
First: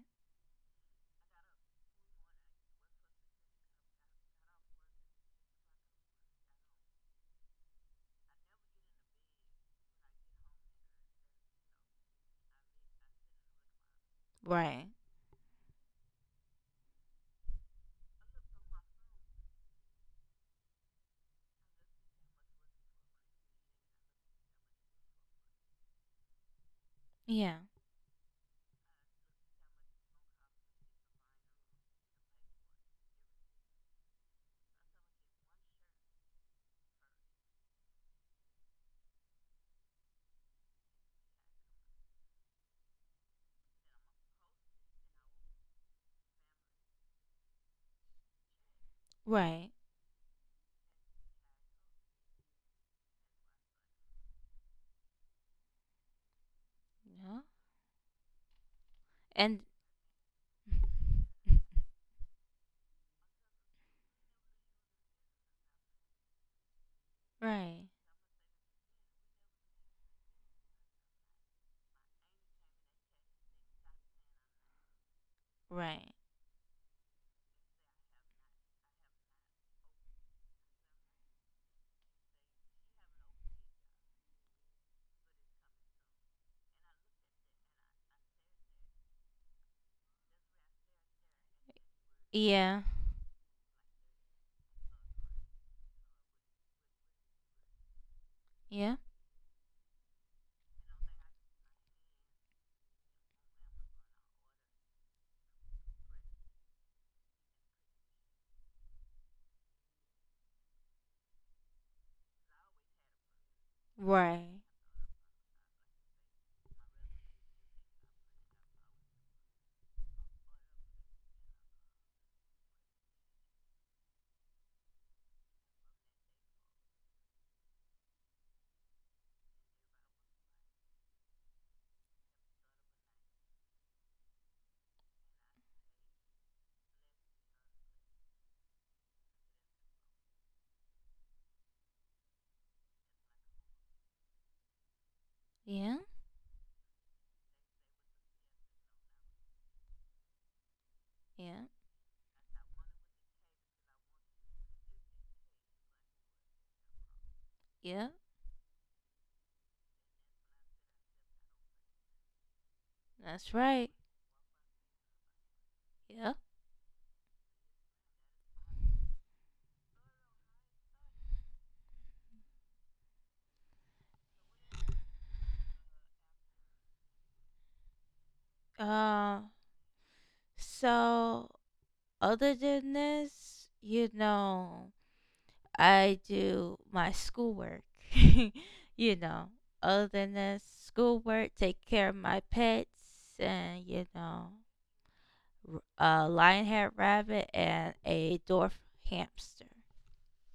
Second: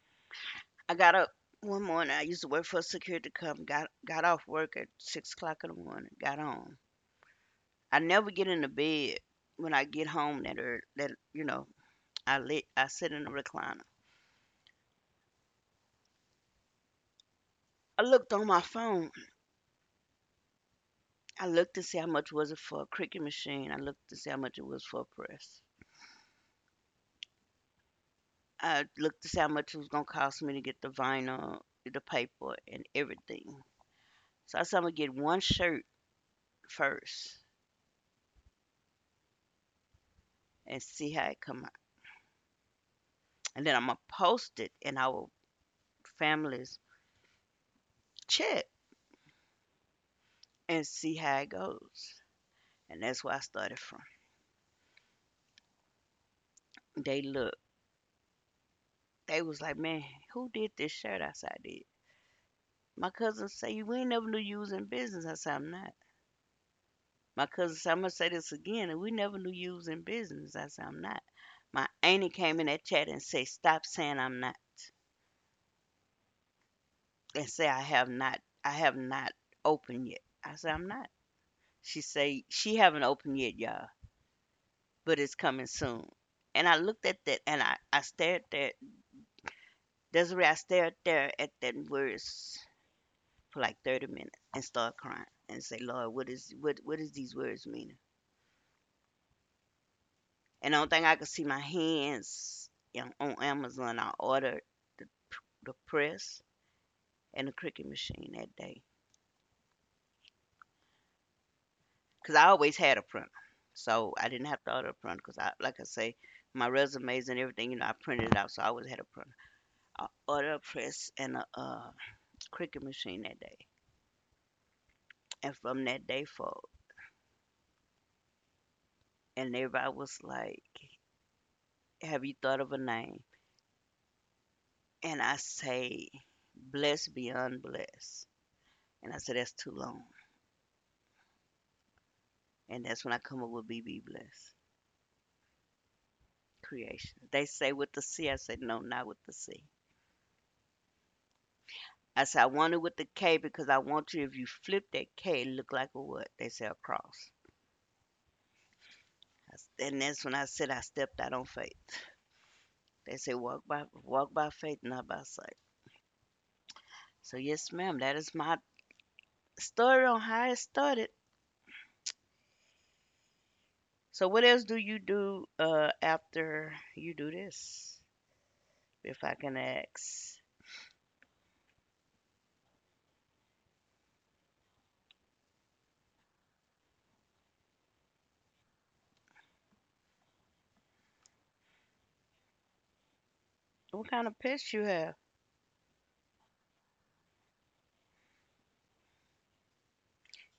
I got up one morning. I used to work for a security company. Got off work at 6 o'clock in the morning. Got on. I never get into bed when I get home that early. That you know, I lit. I sit in the recliner.
Right.
I looked on my phone. I looked to see how much was it for a cricut machine. I looked to see how much it was for a press.
Yeah.
I looked to see how much it was gonna cost me to get the vinyl, the paper, and everything. So I said I'm gonna get one shirt first and see how it come out, and then I'm gonna post it in our family's chat
Right.
and see how it goes. And that's where I started from. They
Yeah.
looked. They was
And
like, man, who did this shirt? I said I did. My cousin say we ain't never knew you was in business. I said I'm not. My cousin
right.
said, I'm gonna say this again, and we never knew you was in business. I said, I'm not. My auntie came in that chat and said, stop saying I'm not
Right.
and say I have not. I have not opened yet. I said, I'm not. She say she haven't opened yet, y'all, but it's coming soon. And I looked at that and I stared there, Desiree, I stared there at that words
Yeah.
for like 30 minutes and started crying and say, Lord, what is what is these words mean?
Yeah.
And the only thing I could see my hands in on Amazon, I ordered the p the press and the Cricut machine that day, cause I always had a printer. So, I didn't have
Right.
to order a printer, cause I like I say, my resumes and everything, you know, I printed it out, so I always had a printer. I ordered a press and a, Cricut machine that day, and from that day forward, and everybody was like, "Have you thought of a name?" And I say, "Blessed Beyond Blessed." And I said, "That's too long." And that's when I come up with BB Bless
Yeah.
Creation. They say with the C. I said, no, not with the C.
Yeah.
I said, I want it with the K because I want you, if you flip that K, it look like a what? They say a cross.
Yeah.
And that's when I said I stepped out on faith. They say
That's right.
walk by faith, not by sight.
Yeah.
So yes, ma'am, that is my story on how it started. So what else do you do after you do this? If I
Uh.
can ask,
So other than this, you know. I do my schoolwork. You know, other than that, schoolwork, take care of my pets, and
what
you
kind of
know,
pets you have?
r- a lionhead rabbit and a dwarf hamster.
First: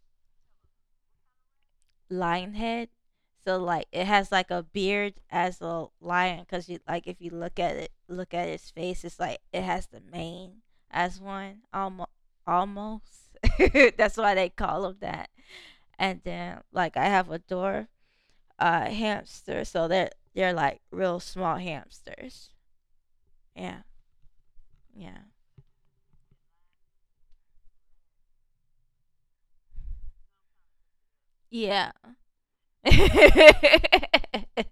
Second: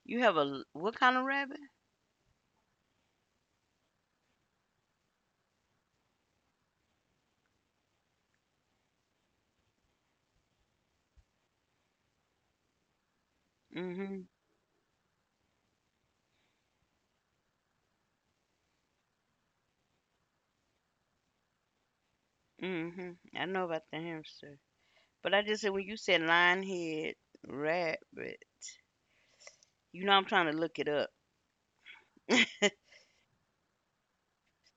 You have a what kind of rabbit?
Lion head, so like it has like a beard as a lion, cause you like if you look at it, look at its face, it's like it has the mane as one, almost, almost. That's
Mm-hmm.
why they call them that. And then like I have a dwarf hamster, so they're like real small hamsters.
Hmm. I know about
Yeah,
the hamster. But like I just said, when you said lion head rabbit, you know I'm trying to look it up.
yeah, yeah.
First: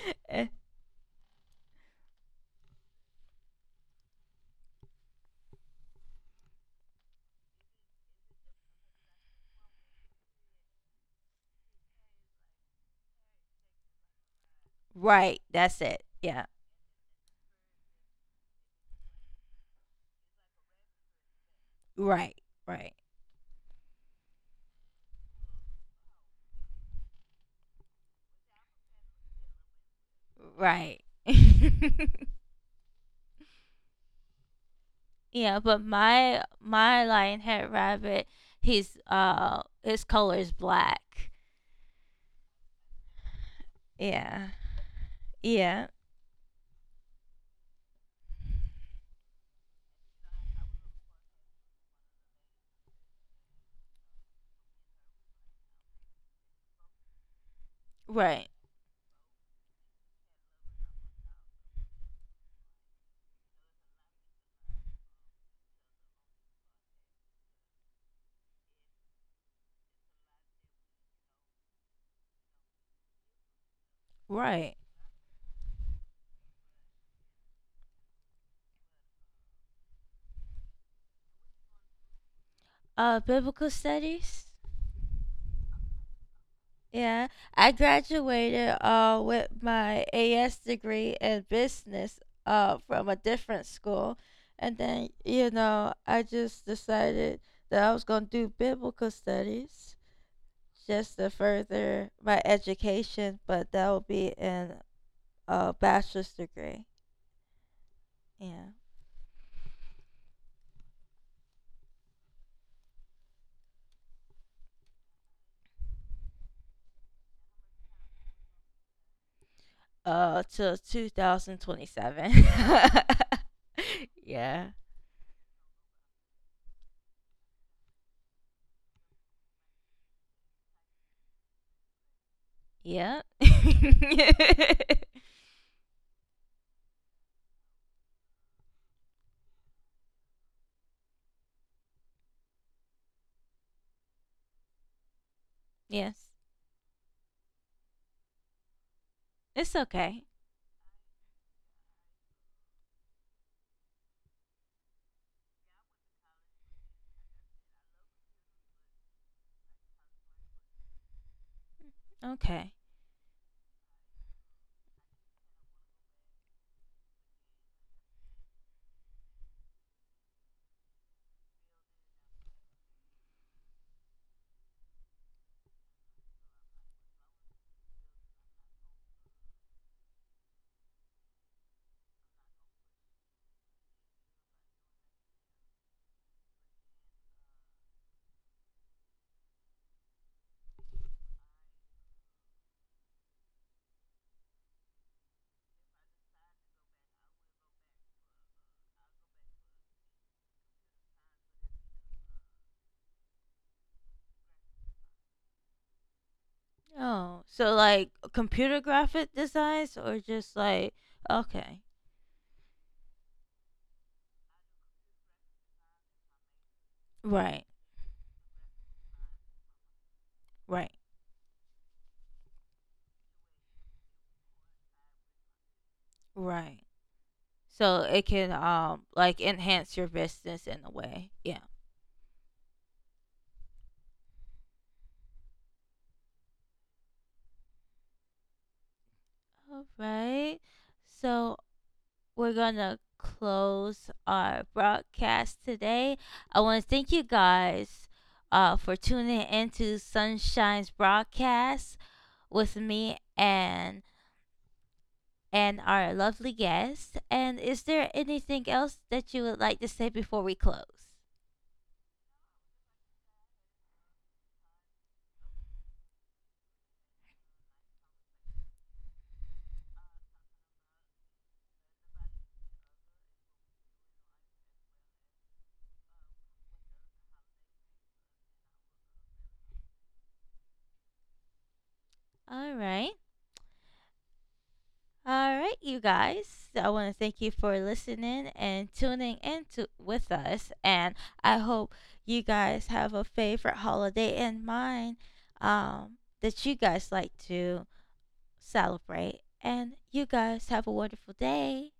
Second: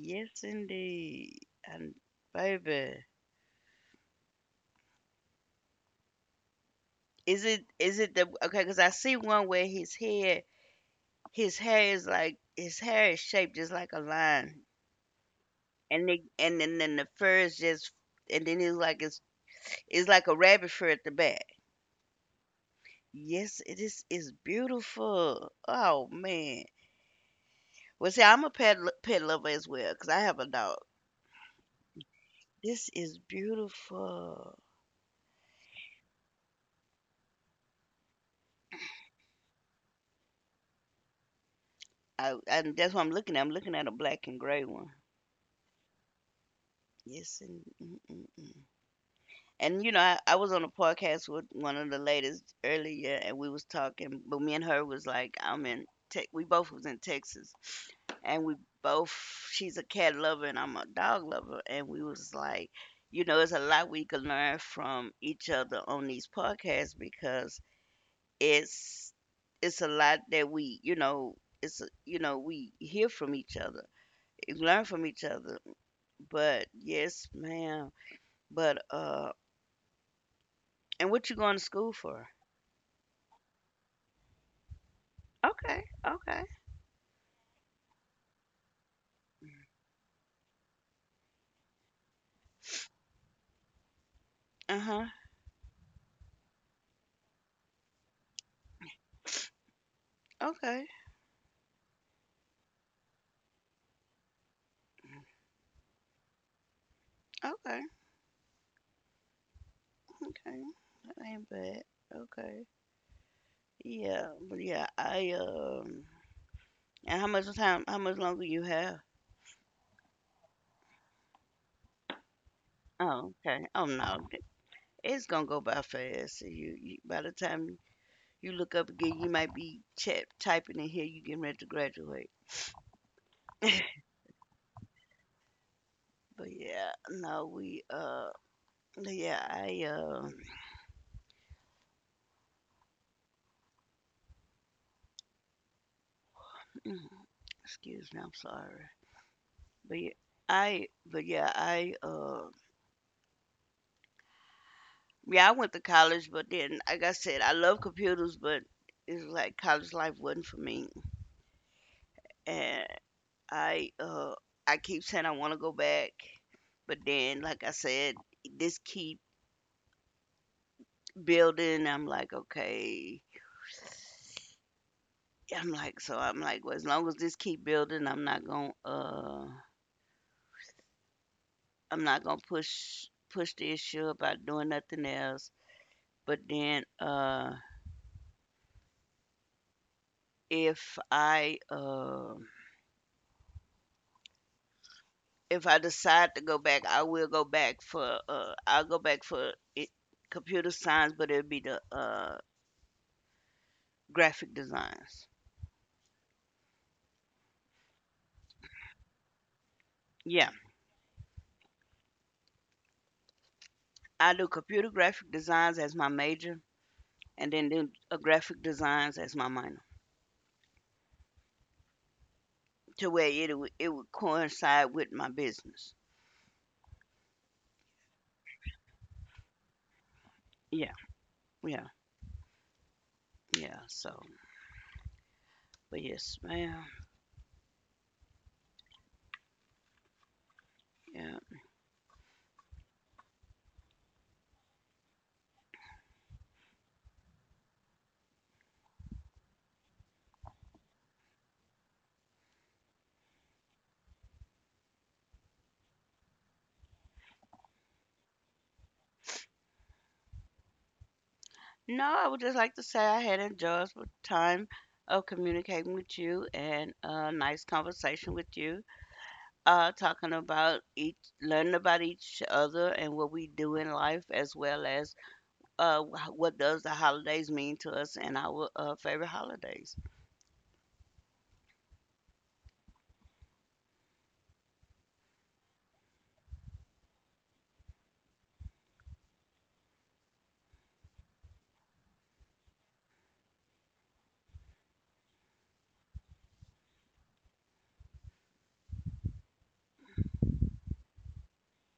Yes, indeed. And baby, is it the okay? Because I see one where his head, his hair is like, his hair is shaped just like a lion,
right, that's it.
and they,
Yeah,
and then the fur is just, and then it's like it's like a rabbit fur at the back.
right, right,
Yes, it is. It's beautiful. Oh man. Well, see, I'm a pet lover as well because I have a dog.
right.
This is beautiful.
yeah, but my lionhead rabbit, he's his color is black.
And that's what I'm looking at. I'm looking at a black and
Yeah,
gray one.
yeah,
Yes, and And you know, I was on a podcast with one of the ladies earlier, and we was talking. But me and her was like, I'm in. We both was in Texas, and
right,
we both. She's a cat lover, and I'm a dog lover, and we was like, you know, it's a lot we can learn from each other on these podcasts because it's it's a lot that we, you know, you know, we hear from each other,
right.
learn from each other. But yes, ma'am. But and what you going to school for?
Biblical studies.
Okay, okay.
Yeah, I graduated with my AS degree in business from a different school, and then
Uh-huh.
you know I just decided that I was gonna do biblical studies
Okay,
just to further my education, but that will be in a bachelor's degree.
okay,
Yeah,
okay. That ain't bad. Okay. Yeah, but yeah, I and how much time, how much longer you have?
till 2027.
Oh, okay. Oh no,
Yeah,
it's gonna go by fast. You by the time you look up again, you might be chat typing in here. You getting ready to graduate.
yeah,
But yeah, no, we yeah, I
yes,
excuse me, I'm sorry.
it's
But yeah,
okay.
but yeah, I went to college, but then, like I said, I love computers, but it's like college life wasn't for me,
Okay.
and I uh, I keep saying I want to go back, but then, like I said, this keep building. I'm like, okay, I'm like, so I'm like, well, as long as this keep building, I'm not gonna push the issue about doing nothing else. But then if I uh, if I decide to go back, I will go back for I'll go back for it, computer science, but it'll be the graphic designs.
Oh, so like computer graphic designs or
Yeah,
just like okay.
I do computer graphic designs as my major, and
Right.
then do graphic designs as my minor,
Right.
to where it would coincide with my business.
Right. So it can like enhance your business in a
Yeah,
way. Yeah.
yeah, yeah. So, but yes, ma'am.
All right.
Yeah.
So we're going to close our broadcast today. I want to thank you guys for tuning into Sunshine's broadcast with me and our lovely guest. And is there anything else that you would like to say before we close?
No, I would just like to say I had enjoyed the time of communicating with you and a nice conversation with you, talking about each, learning about each other and what we do in life, as well as what does the holidays mean to us and our favorite holidays.
All right. All right, you guys. So I want to thank you for listening and tuning in to, with us. And I hope you guys have a favorite holiday in mind, that you guys like to celebrate. And you guys have a wonderful day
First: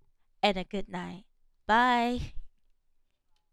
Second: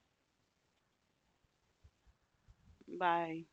and a good night. Bye.
Bye.